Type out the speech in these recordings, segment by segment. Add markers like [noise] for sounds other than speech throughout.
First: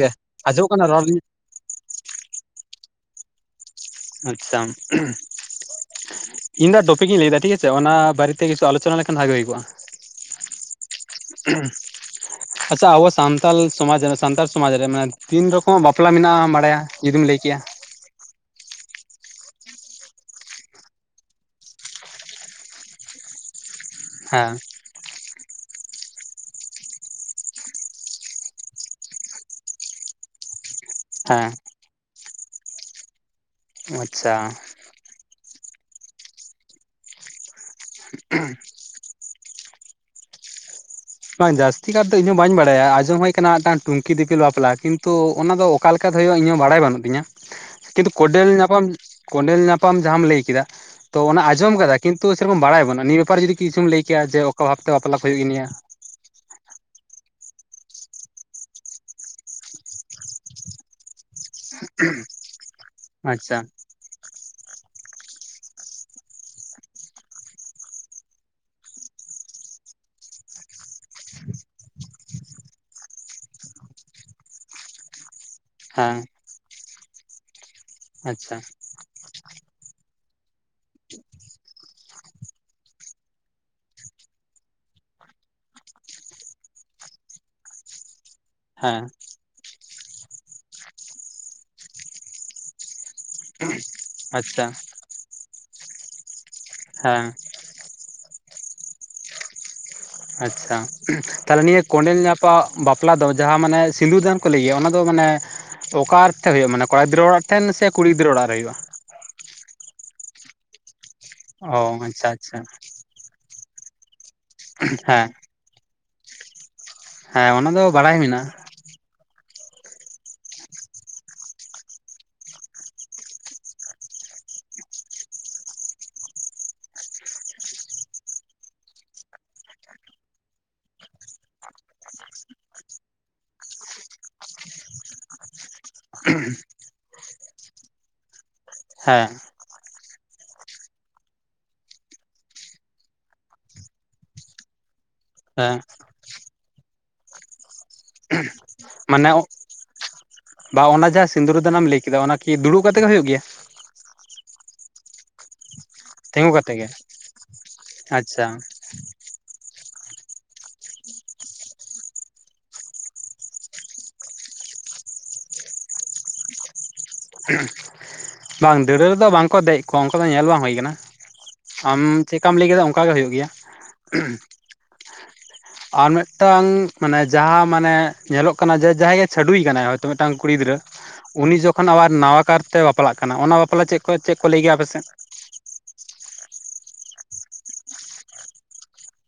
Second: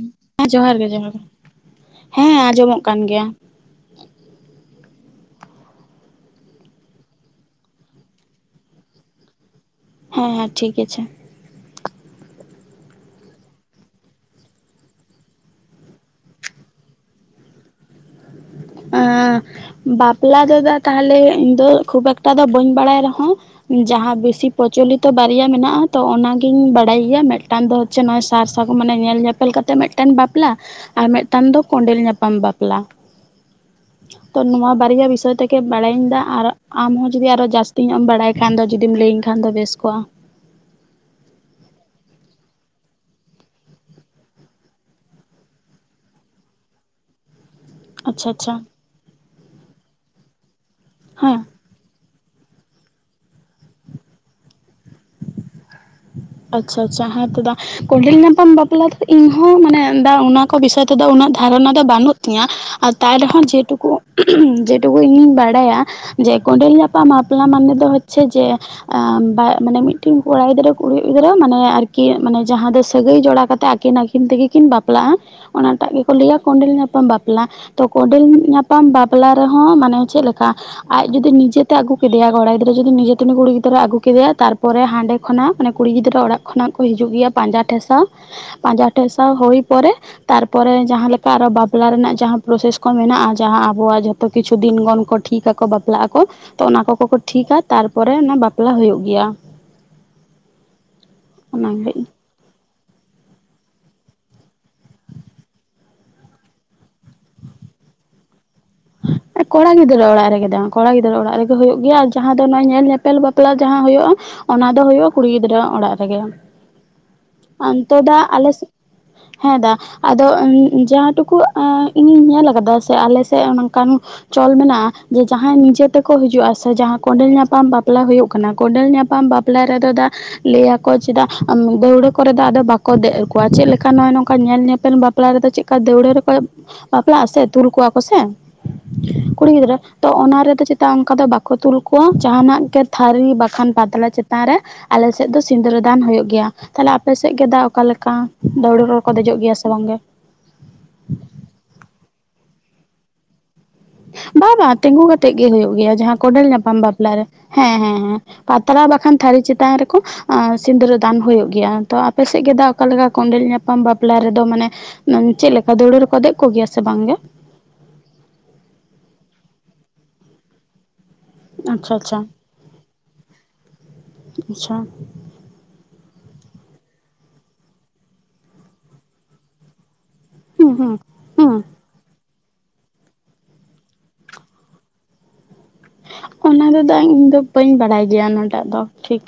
ᱜᱮ ᱦᱮᱸ ᱟᱸᱡᱚᱢᱚᱜ ᱡᱚᱦᱟᱨ ᱜᱮ ᱠᱟᱱᱟ ᱨᱚᱲ ᱡᱚᱦᱟᱨ ᱦᱮᱸ ᱟᱸᱡᱚᱢᱚᱜ ᱠᱟᱱ ᱜᱮᱭᱟ᱾ ᱟᱪᱷᱟ [unintelligible] ᱤᱧ ᱫᱚ ᱴᱚᱯᱤᱠ ᱤᱧ ᱞᱟᱹᱭᱫᱟ ᱴᱷᱤᱠ ᱟᱪᱷᱮ ᱚᱱᱟ ᱵᱟᱨᱮᱛᱮ ᱠᱤᱪᱷᱩ ᱟᱞᱳᱪᱚᱱᱟ ᱞᱮᱱᱠᱷᱟᱱ ᱵᱷᱟᱜᱮ ᱦᱩᱭ ᱠᱚᱜ-ᱟ ᱦᱮᱸ ᱦᱮᱸ ᱴᱷᱤᱠ ᱟᱪᱷᱟ [unintelligible] ᱟᱪᱷᱟ ᱟᱵᱚ ᱥᱟᱱᱛᱟᱞ ᱥᱚᱢᱟᱡᱽ ᱨᱮ ᱥᱟᱱᱛᱟᱲ ᱥᱚᱢᱟᱡᱽ ᱨᱮ ᱢᱟᱱᱮ ᱛᱤᱱ ᱨᱚᱠᱚᱢᱟᱜ ᱵᱟᱯᱞᱟ ᱢᱮᱱᱟᱜᱼᱟ ᱵᱟᱲᱟᱭ ᱡᱩᱫᱤᱢ ᱞᱟᱹᱭ ᱠᱮᱭᱟ᱾ [unintelligible] ᱵᱟᱯᱞᱟ ᱫᱟ ᱛᱟᱦᱞᱮ ᱤᱧ ᱫᱚ ᱠᱷᱩᱵ ᱮᱠᱴᱟ ᱫᱚ ᱵᱟᱹᱧ ᱵᱟᱲᱟᱭ ᱨᱮᱦᱚ ᱡᱟᱦᱟᱸ ᱵᱮᱥᱤ ᱦᱮᱸ ᱯᱨᱚᱪᱚᱞᱤᱛ ᱛᱚ ᱵᱟᱨᱭᱟ ᱢᱮᱱᱟᱜᱼᱟ ᱛᱚ ᱚᱱᱟᱜᱤᱧ ᱵᱟᱲᱟᱭ ᱜᱮᱭᱟ ᱢᱤᱫᱴᱟᱝ ᱫᱚ ᱦᱮᱪᱮ ᱱᱚᱜᱭ ᱥᱟᱨ ᱥᱟᱜᱩᱱ ᱢᱟᱱᱮ ᱧᱮᱞ ᱧᱮᱯᱮᱞ ᱠᱟᱛᱮ ᱢᱤᱫᱟᱝ ᱢᱤᱫᱴᱮᱱ ᱵᱟᱯᱞᱟ ᱟᱨ ᱢᱤᱫᱴᱟᱝ ᱦᱮᱸ ᱫᱚ ᱠᱚᱸᱰᱮᱞ ᱧᱟᱯᱟᱢ ᱵᱟᱯᱞᱟ᱾ ᱟᱪᱪᱷᱟ ᱛᱚ ᱱᱚᱣᱟ ᱵᱟᱨᱭᱟ ᱵᱤᱥᱚᱭ ᱛᱮᱜᱮ ᱵᱟᱲᱟᱭᱤᱧ ᱫᱟ ᱟᱨ ᱟᱢᱚ ᱡᱩᱚᱫᱤ ᱟᱨᱚ ᱡᱟᱥᱛᱤ ᱡᱟᱹᱥᱛᱤᱧᱜ ᱮᱢ ᱵᱟᱲᱟᱭ ᱠᱷᱟᱱ ᱫᱚ ᱡᱩᱫᱤᱢ ᱞᱟᱹᱭᱟᱹᱧ ᱠᱷᱟᱱ ᱫᱚ ᱵᱮᱥ ᱠᱚᱜᱼᱟ᱾ ᱵᱟᱝ ᱡᱟᱹᱥᱛᱤ ᱠᱟᱨ ᱫᱚ ᱤᱧ ᱦᱚᱸ ᱵᱟᱹᱧ ᱵᱟᱲᱟᱭᱟ ᱟᱸᱡᱚᱢ ᱦᱩᱭ ᱟᱠᱟᱱᱟ ᱢᱤᱫᱴᱟᱝ ᱴᱩᱝᱠᱤ ᱫᱤᱯᱤᱞ ᱵᱟᱯᱞᱟ ᱠᱤᱱᱛᱩ ᱚᱱᱟ ᱫᱚ ᱚᱠᱟ ᱞᱮᱠᱟ ᱛᱮ ᱦᱩᱭᱩᱜᱼᱟ ᱤᱧ ᱦᱚ ᱵᱟᱲᱟᱭ ᱵᱟᱱᱩᱜ ᱛᱤᱧᱟᱹ [unintelligible] ᱠᱤᱱᱛᱩ ᱠᱚᱸᱰᱮᱞ ᱟᱪᱪᱷᱟ ᱧᱟᱯᱟᱢ ᱠᱚᱸᱰᱮᱞ ᱧᱟᱯᱟᱢ ᱡᱟᱦᱟᱸᱟᱢ ᱞᱟᱹᱭ ᱠᱮᱫᱟ ᱛᱚ ᱦᱮᱸ ᱚᱱᱟ ᱟᱸᱡᱚᱢ ᱟᱠᱟᱫᱟ ᱠᱤᱱᱛᱩ ᱥᱮᱨᱚᱠᱚᱢ ᱵᱟᱲᱟᱭ ᱵᱟᱹᱱᱩᱼᱟ ᱱᱤᱭᱟᱹ ᱵᱮᱯᱟᱨ ᱛᱮ ᱠᱤᱪᱷᱩ ᱞᱟᱹᱭ ᱡᱮ ᱚᱠᱟ ᱵᱷᱟᱛᱮ ᱵᱟᱯᱞᱟ ᱦᱩᱭᱩᱜ ᱜᱮᱭᱟ ᱟᱪᱪᱷᱟ ᱟᱪᱪᱷᱟ ᱦᱮᱸᱛᱚ ᱫᱟ ᱠᱸᱰᱮᱞ ᱧᱟᱯᱟᱢ ᱵᱟᱯᱞᱟ ᱫᱚ ᱤᱧ ᱦᱚᱸ ᱢᱟᱱᱮ ᱫᱟ ᱚᱱᱟ ᱠᱚ ᱵᱤᱥᱚᱭ ᱛᱮᱫᱚ ᱩᱱᱟᱹᱜ ᱫᱷᱟᱨᱚᱱᱟ ᱫᱚ ᱵᱟᱹᱱᱩᱜ ᱛᱤᱧᱟᱹ ᱟᱨ ᱛᱟ ᱨᱮᱦᱚᱸ ᱟᱪᱪᱷᱟ ᱡᱮᱴᱩᱠᱩ [unintelligible] ᱡᱮ ᱴᱩᱠᱩ ᱤᱧ ᱵᱟᱲᱟᱭᱟ ᱡᱮ ᱠᱚᱸᱰᱮᱞ ᱡᱟᱯᱟᱜ ᱢᱟᱯᱞᱟ ᱢᱟᱱᱮ ᱫᱚ ᱦᱚᱪᱪᱷᱮ ᱡᱮ [unintelligible] ᱢᱟᱱᱮ ᱢᱤᱫᱴᱮᱱ ᱠᱚᱲᱟ ᱜᱤᱫᱽᱨᱟᱹ ᱠᱩᱲᱤ ᱜᱤᱫᱽᱨᱟᱹ ᱢᱟᱱᱮ ᱟᱨᱠᱤ ᱢᱟᱱᱮ ᱡᱟᱦᱟᱸ ᱫᱚ ᱥᱟᱹᱜᱟᱹᱭ ᱡᱚᱲᱟ ᱠᱟᱛᱮᱫ ᱟᱹᱠᱤᱱ ᱟᱹᱠᱤᱱ ᱛᱮᱜᱮ ᱠᱤᱱ ᱵᱟᱯᱞᱟᱜᱼᱟ ᱚᱱᱟᱴᱟᱜ ᱜᱮᱠᱚ ᱦᱮᱸ ᱞᱟᱹᱭᱟ ᱠᱚᱸᱰᱮᱞ ᱧᱟᱯᱟᱢ ᱵᱟᱯᱞᱟ ᱛᱚ ᱠᱚᱸᱰᱮᱞ ᱟᱪᱪᱷᱟ ᱧᱟᱯᱟᱢ ᱵᱟᱯ- ᱵᱟᱯᱞᱟ ᱨᱮᱦᱚᱸ ᱢᱟᱱᱮ ᱪᱮᱫ ᱞᱮᱠᱟ ᱟᱡ ᱡᱩᱫᱤ ᱱᱤᱡᱮᱛᱮ ᱟᱹᱜᱩ ᱠᱮᱫᱮᱭᱟ ᱠᱚᱲᱟ ᱜᱤᱫᱽᱨᱟᱹ ᱡᱩᱫᱤ ᱱᱤᱡᱮᱛᱮ ᱩᱱᱤ ᱠᱩᱲᱤ ᱜᱤᱫᱽᱨᱟᱹ ᱟᱹᱜᱩ ᱠᱮᱫᱮᱟᱭ ᱛᱟᱨ ᱞᱚᱨᱮ ᱦᱟᱸᱰᱮ ᱠᱷᱚᱱᱟᱜ ᱢᱟᱱᱮ ᱠᱩᱲᱤ ᱜᱤᱫᱽᱨᱟᱹ ᱚᱲᱟᱜ ᱠᱷᱚᱱᱟᱜ ᱠᱚ ᱦᱤᱡᱩᱜ ᱜᱮᱭᱟ ᱯᱟᱸᱡᱟ ᱴᱷᱮᱥᱟᱣ ᱯᱟᱸᱡᱟ ᱦᱮᱸ ᱴᱷᱮᱥᱟᱣ ᱦᱩᱭ ᱯᱚᱨᱮ ᱛᱟᱨᱯᱚᱨᱮ ᱡᱟᱦᱟᱸ ᱞᱮᱠᱟ ᱟᱨ ᱵᱟᱯᱞᱟ ᱨᱮᱱᱟᱜ ᱡᱟᱦᱟᱸ ᱯᱨᱚᱥᱮᱥ ᱠᱚ ᱢᱮᱱᱟᱜᱼᱟ ᱟᱨ ᱡᱟᱦᱟᱸ ᱟᱵᱚᱣᱟᱜ ᱡᱷᱚᱛᱚ ᱠᱤᱪᱷᱩ ᱟᱪᱪᱷᱟ ᱫᱤᱱᱜᱚᱱ ᱠᱚ ᱴᱷᱤᱠ ᱟᱠᱚ ᱵᱟᱯᱞᱟᱜ ᱟᱠᱚ ᱛᱚ ᱚᱱᱟ ᱠᱚᱠᱚ ᱠᱚ ᱦᱮᱸ ᱴᱷᱤᱠᱟ ᱛᱟᱨᱯᱚᱨᱮ ᱚᱱᱟ ᱵᱟᱯᱞᱟ ᱦᱩᱭᱩᱜ ᱜᱮᱭᱟ᱾ ᱟᱪᱷᱟ ᱛᱟᱦᱞᱮ ᱱᱤᱭᱟᱹ ᱚᱱᱟᱜᱮ ᱠᱚᱸᱰᱮᱞ ᱧᱟᱯᱟᱢ ᱵᱟᱯᱞᱟ ᱫᱚ ᱡᱟᱦᱟᱸ ᱢᱟᱱᱮ ᱥᱤᱸᱫᱩᱨ ᱫᱟᱱ ᱠᱚ ᱞᱟᱹᱭᱜᱮᱭᱟ ᱚᱱᱟ ᱫᱚ ᱢᱟᱱᱮ᱾ ᱚᱠᱟ ᱴᱮᱱ ᱦᱩᱭᱩᱜᱼᱟ ᱢᱟᱱ ᱠᱚᱲᱟ ᱜᱤᱫᱽᱨᱟᱹ ᱚᱲᱟᱜᱴᱷᱮᱱ ᱥᱮ ᱠᱩᱲᱤ ᱜᱤᱫᱽᱨᱟᱹ ᱚᱲᱟᱜ ᱨᱮ ᱦᱩᱭᱩᱜᱼᱟ ᱠᱚᱲᱟ ᱜᱤᱫᱽᱨᱟᱹ ᱚᱲᱟᱜ ᱨᱮᱜᱮ ᱫᱟ ᱠᱚᱲᱟ ᱜᱤᱫᱽᱨᱟᱹ ᱚᱲᱟᱜ ᱨᱮᱜᱮ ᱦᱩᱭᱩᱜ ᱜᱮᱭᱟ ᱚ ᱟᱨ ᱟᱪᱪᱷᱟ ᱡᱟᱦᱟᱸ ᱫᱚ ᱟᱪᱪᱷᱟ ᱧᱮᱞ ᱧᱮᱯᱮᱞ ᱧᱮᱯᱮᱞ ᱵᱟᱯᱞᱟ ᱡᱟᱸᱦᱳᱭᱳᱜᱼᱟ ᱚᱱᱟ ᱫᱚ ᱦᱩᱭᱩᱜᱼᱟ ᱠᱩᱲᱤ ᱦᱮᱸ ᱜᱤᱫᱽᱨᱟᱹ ᱟ ᱚᱲᱟᱜ ᱨᱮᱜᱮ ᱦᱮᱸ ᱚᱱᱟ ᱫᱚ ᱚᱱᱛᱮ ᱵᱟᱲᱟᱭ ᱫᱟ ᱟᱞᱮ ᱢᱮᱱᱟᱜᱼᱟ ᱦᱮᱸ ᱫᱟ ᱟᱫᱚ ᱡᱟᱦᱟᱸᱴᱩᱠᱩ ᱤᱧ ᱧᱮᱞ ᱟᱠᱟᱫᱟ ᱥᱮ ᱟᱞᱮᱥᱮᱫ ᱱᱚᱝᱠᱟᱱ ᱪᱚᱞ ᱢᱮᱱᱟᱜᱼᱟ ᱡᱮ ᱡᱟᱦᱟᱸᱭ ᱱᱤᱡᱮ ᱛᱮᱠᱚ ᱦᱤᱡᱩᱜᱼᱟ, ᱥᱮ ᱡᱟᱦᱟᱸ ᱠᱚᱸᱰᱮᱞ ᱧᱟᱯᱟᱢ ᱵᱟᱯᱞᱟ ᱦᱩᱭᱩᱜ ᱠᱟᱱᱟ᱾ ᱠᱚᱸᱰᱮᱞ ᱧᱟᱯᱟᱢ ᱵᱟᱯᱞᱟ ᱵᱟᱯᱞᱟ ᱨᱮ ᱫᱚ ᱫᱟ ᱞᱟᱹᱭᱟᱠᱚ ᱪᱮᱫᱟ ᱫᱟᱹᱣᱲᱟᱹ ᱠᱚᱨᱮ ᱫᱚ ᱟᱫᱚ ᱵᱟᱠᱚ ᱫᱮᱜ ᱠᱚᱣᱟ ᱪᱮᱫ ᱞᱮᱠᱟ ᱱᱚᱜᱼᱚᱭ ᱱᱚᱝᱠᱟ ᱧᱮᱞ ᱧᱮᱯᱮᱞ ᱵᱟᱯ ᱵᱟᱯᱞᱟ ᱨᱮᱫᱚ ᱪᱮᱠᱟ ᱫᱟᱹᱣᱲᱟᱹ ᱨᱮᱠᱚ ᱵᱟᱯᱞᱟᱜ ᱟᱥᱮ ᱛᱩᱞ ᱠᱚᱣᱟ ᱠᱚ ᱥᱮ ᱦᱮᱸ ᱠᱩᱲᱤ ᱜᱤᱫᱽᱨᱟᱹ ᱛᱚ ᱚᱱᱟ ᱨᱮᱫᱚ ᱪᱮᱛᱟᱜ ᱚᱱᱠᱟ ᱫᱚ ᱵᱟᱠᱚ ᱛᱩᱞ ᱠᱚᱣᱟ ᱡᱟᱦᱟᱱᱟᱜ ᱜᱮ ᱛᱷᱟᱹᱨᱤ ᱵᱟᱠᱷᱟᱱ ᱯᱟᱛᱲᱟ ᱪᱮᱛᱟᱱ ᱨᱮ ᱟᱞᱮᱥᱮᱫ ᱫᱚ ᱦᱮᱸ ᱥᱤᱸᱫᱽᱨᱟᱹ ᱫᱟᱱ ᱦᱩᱭᱩᱜᱭ ᱜᱮᱭᱟ᱾ ᱛᱟᱦᱞᱮ ᱟᱯᱮ ᱥ ᱜᱮ ᱫᱟ ᱚᱠᱟ ᱞᱮᱠᱟ᱾ ᱠᱟ ᱫᱟᱹᱣᱲᱩ ᱨᱮᱠᱚ ᱢᱟᱱᱮ ᱫᱮᱡᱚᱜ ᱜᱮᱭᱟ ᱥᱮ ᱵᱟᱝᱜᱮ᱾ ᱵᱟ ᱚᱱᱟ ᱡᱟᱦᱟᱸ ᱥᱤᱸᱫᱩᱨ ᱫᱟᱱᱮᱢ ᱞᱟᱹᱭ ᱠᱮᱫᱟ ᱚᱱᱟ ᱠᱤ ᱫᱩᱲᱩᱵ ᱠᱟᱛᱮ ᱜᱮ ᱦᱳᱭᱳᱜ ᱜᱮᱭᱟ᱾ ᱵᱟᱝ ᱵᱟᱝ ᱛᱤᱸᱜᱩ ᱠᱟᱛᱮᱜ ᱜᱮ ᱦᱩᱭᱩᱜ ᱜᱮᱭᱟ ᱡᱟᱦᱟᱸ ᱠᱚᱰᱮᱞ ᱛᱤᱸᱜᱩ ᱠᱟᱛᱮ ᱧᱟᱯᱟᱢ ᱜᱮ ᱵᱟᱯᱞᱟ ᱨᱮ ᱦᱮᱸ ᱦᱮᱸ ᱦᱮᱸ ᱟᱪᱪᱷᱟ ᱯᱟᱛᱲᱟ ᱵᱟᱠᱷᱟᱱ ᱛᱷᱟᱹᱨᱤ ᱪᱮᱛᱟᱱ ᱨᱮᱠᱚ ᱥᱤᱸᱫᱽᱨᱟᱹ ᱫᱟᱱ ᱦᱩᱭᱩᱜ ᱜᱮᱭᱟ ᱛᱚ ᱟᱯᱮ ᱥᱮᱫ ᱜᱮ ᱫᱟ ᱚᱠᱟᱞᱮᱠᱟ ᱠᱚᱸᱰᱮᱞ ᱧᱟᱯᱟᱢ ᱵᱟᱯᱞᱟ ᱨᱮᱫᱚ ᱢᱟᱱᱮ ᱪᱮᱫ ᱞᱮᱠᱟ ᱫᱟᱹᱣᱲᱟᱹ ᱨᱮᱠᱚ ᱫᱮᱡ ᱠᱚ ᱜᱮᱭᱟ ᱥᱮ ᱵᱟᱝᱜᱮ‌ ᱵᱟᱝ ᱫᱟᱹᱲᱟᱹ ᱨᱮᱫᱚ ᱵᱟᱝᱠᱚ ᱫᱮᱡ ᱠᱚ ᱟᱱᱠᱟ ᱫᱚ ᱵᱟᱝ ᱧᱮᱞ ᱦᱩᱭᱠᱟᱱᱟ ᱟᱪᱪᱷᱟ ᱟᱢ ᱟᱪᱪᱷᱟ ᱪᱮᱫᱠᱟᱢ ᱞᱟᱹᱭ ᱠᱮᱫᱟ ᱚᱱᱠᱟ ᱜᱮ ᱦᱩᱭᱩᱜ ᱜᱮᱭᱟ [inaudible] ᱟᱪᱪᱷᱟ ᱟᱨ ᱢᱤᱫᱴᱟᱝ ᱢᱟᱱᱮ ᱡᱟᱦᱟᱸ ᱢᱟᱱᱮ ᱧᱮᱞᱚᱜ ᱠᱟᱱᱟ ᱡᱮ ᱡᱟᱦᱟᱸᱭ ᱜᱮ ᱪᱟᱹᱰᱩᱭ ᱠᱟᱱᱟᱭ [unintelligible] ᱛᱚ ᱢᱤᱫᱴᱟᱝ ᱠᱩᱲᱤ ᱦᱩᱸ ᱜᱤᱫᱽᱨᱟᱹ ᱦᱩᱸ ᱩᱱᱤ ᱦᱩᱸ ᱡᱚ ᱚᱱᱟ ᱟᱵᱟᱨ ᱱᱟᱣᱟ ᱠᱟᱛᱮ ᱵᱟᱯᱞᱟᱜ ᱠᱟᱱᱟ ᱚᱱᱟ ᱵᱟᱯᱞᱟ ᱪᱮᱫ ᱠᱚ ᱪᱮᱫ ᱠᱚ ᱞᱟᱹᱭ ᱜᱮᱭᱟ ᱟᱯᱮ ᱥᱮᱫ ᱚᱱᱟ ᱫᱚ ᱫᱟ ᱤᱧ ᱫᱚ ᱵᱟᱹᱧ ᱵᱟᱰᱟᱭ ᱜᱮᱭᱟ ᱚᱱᱟᱴᱟᱜ ᱫᱚ ᱴᱷᱤᱠ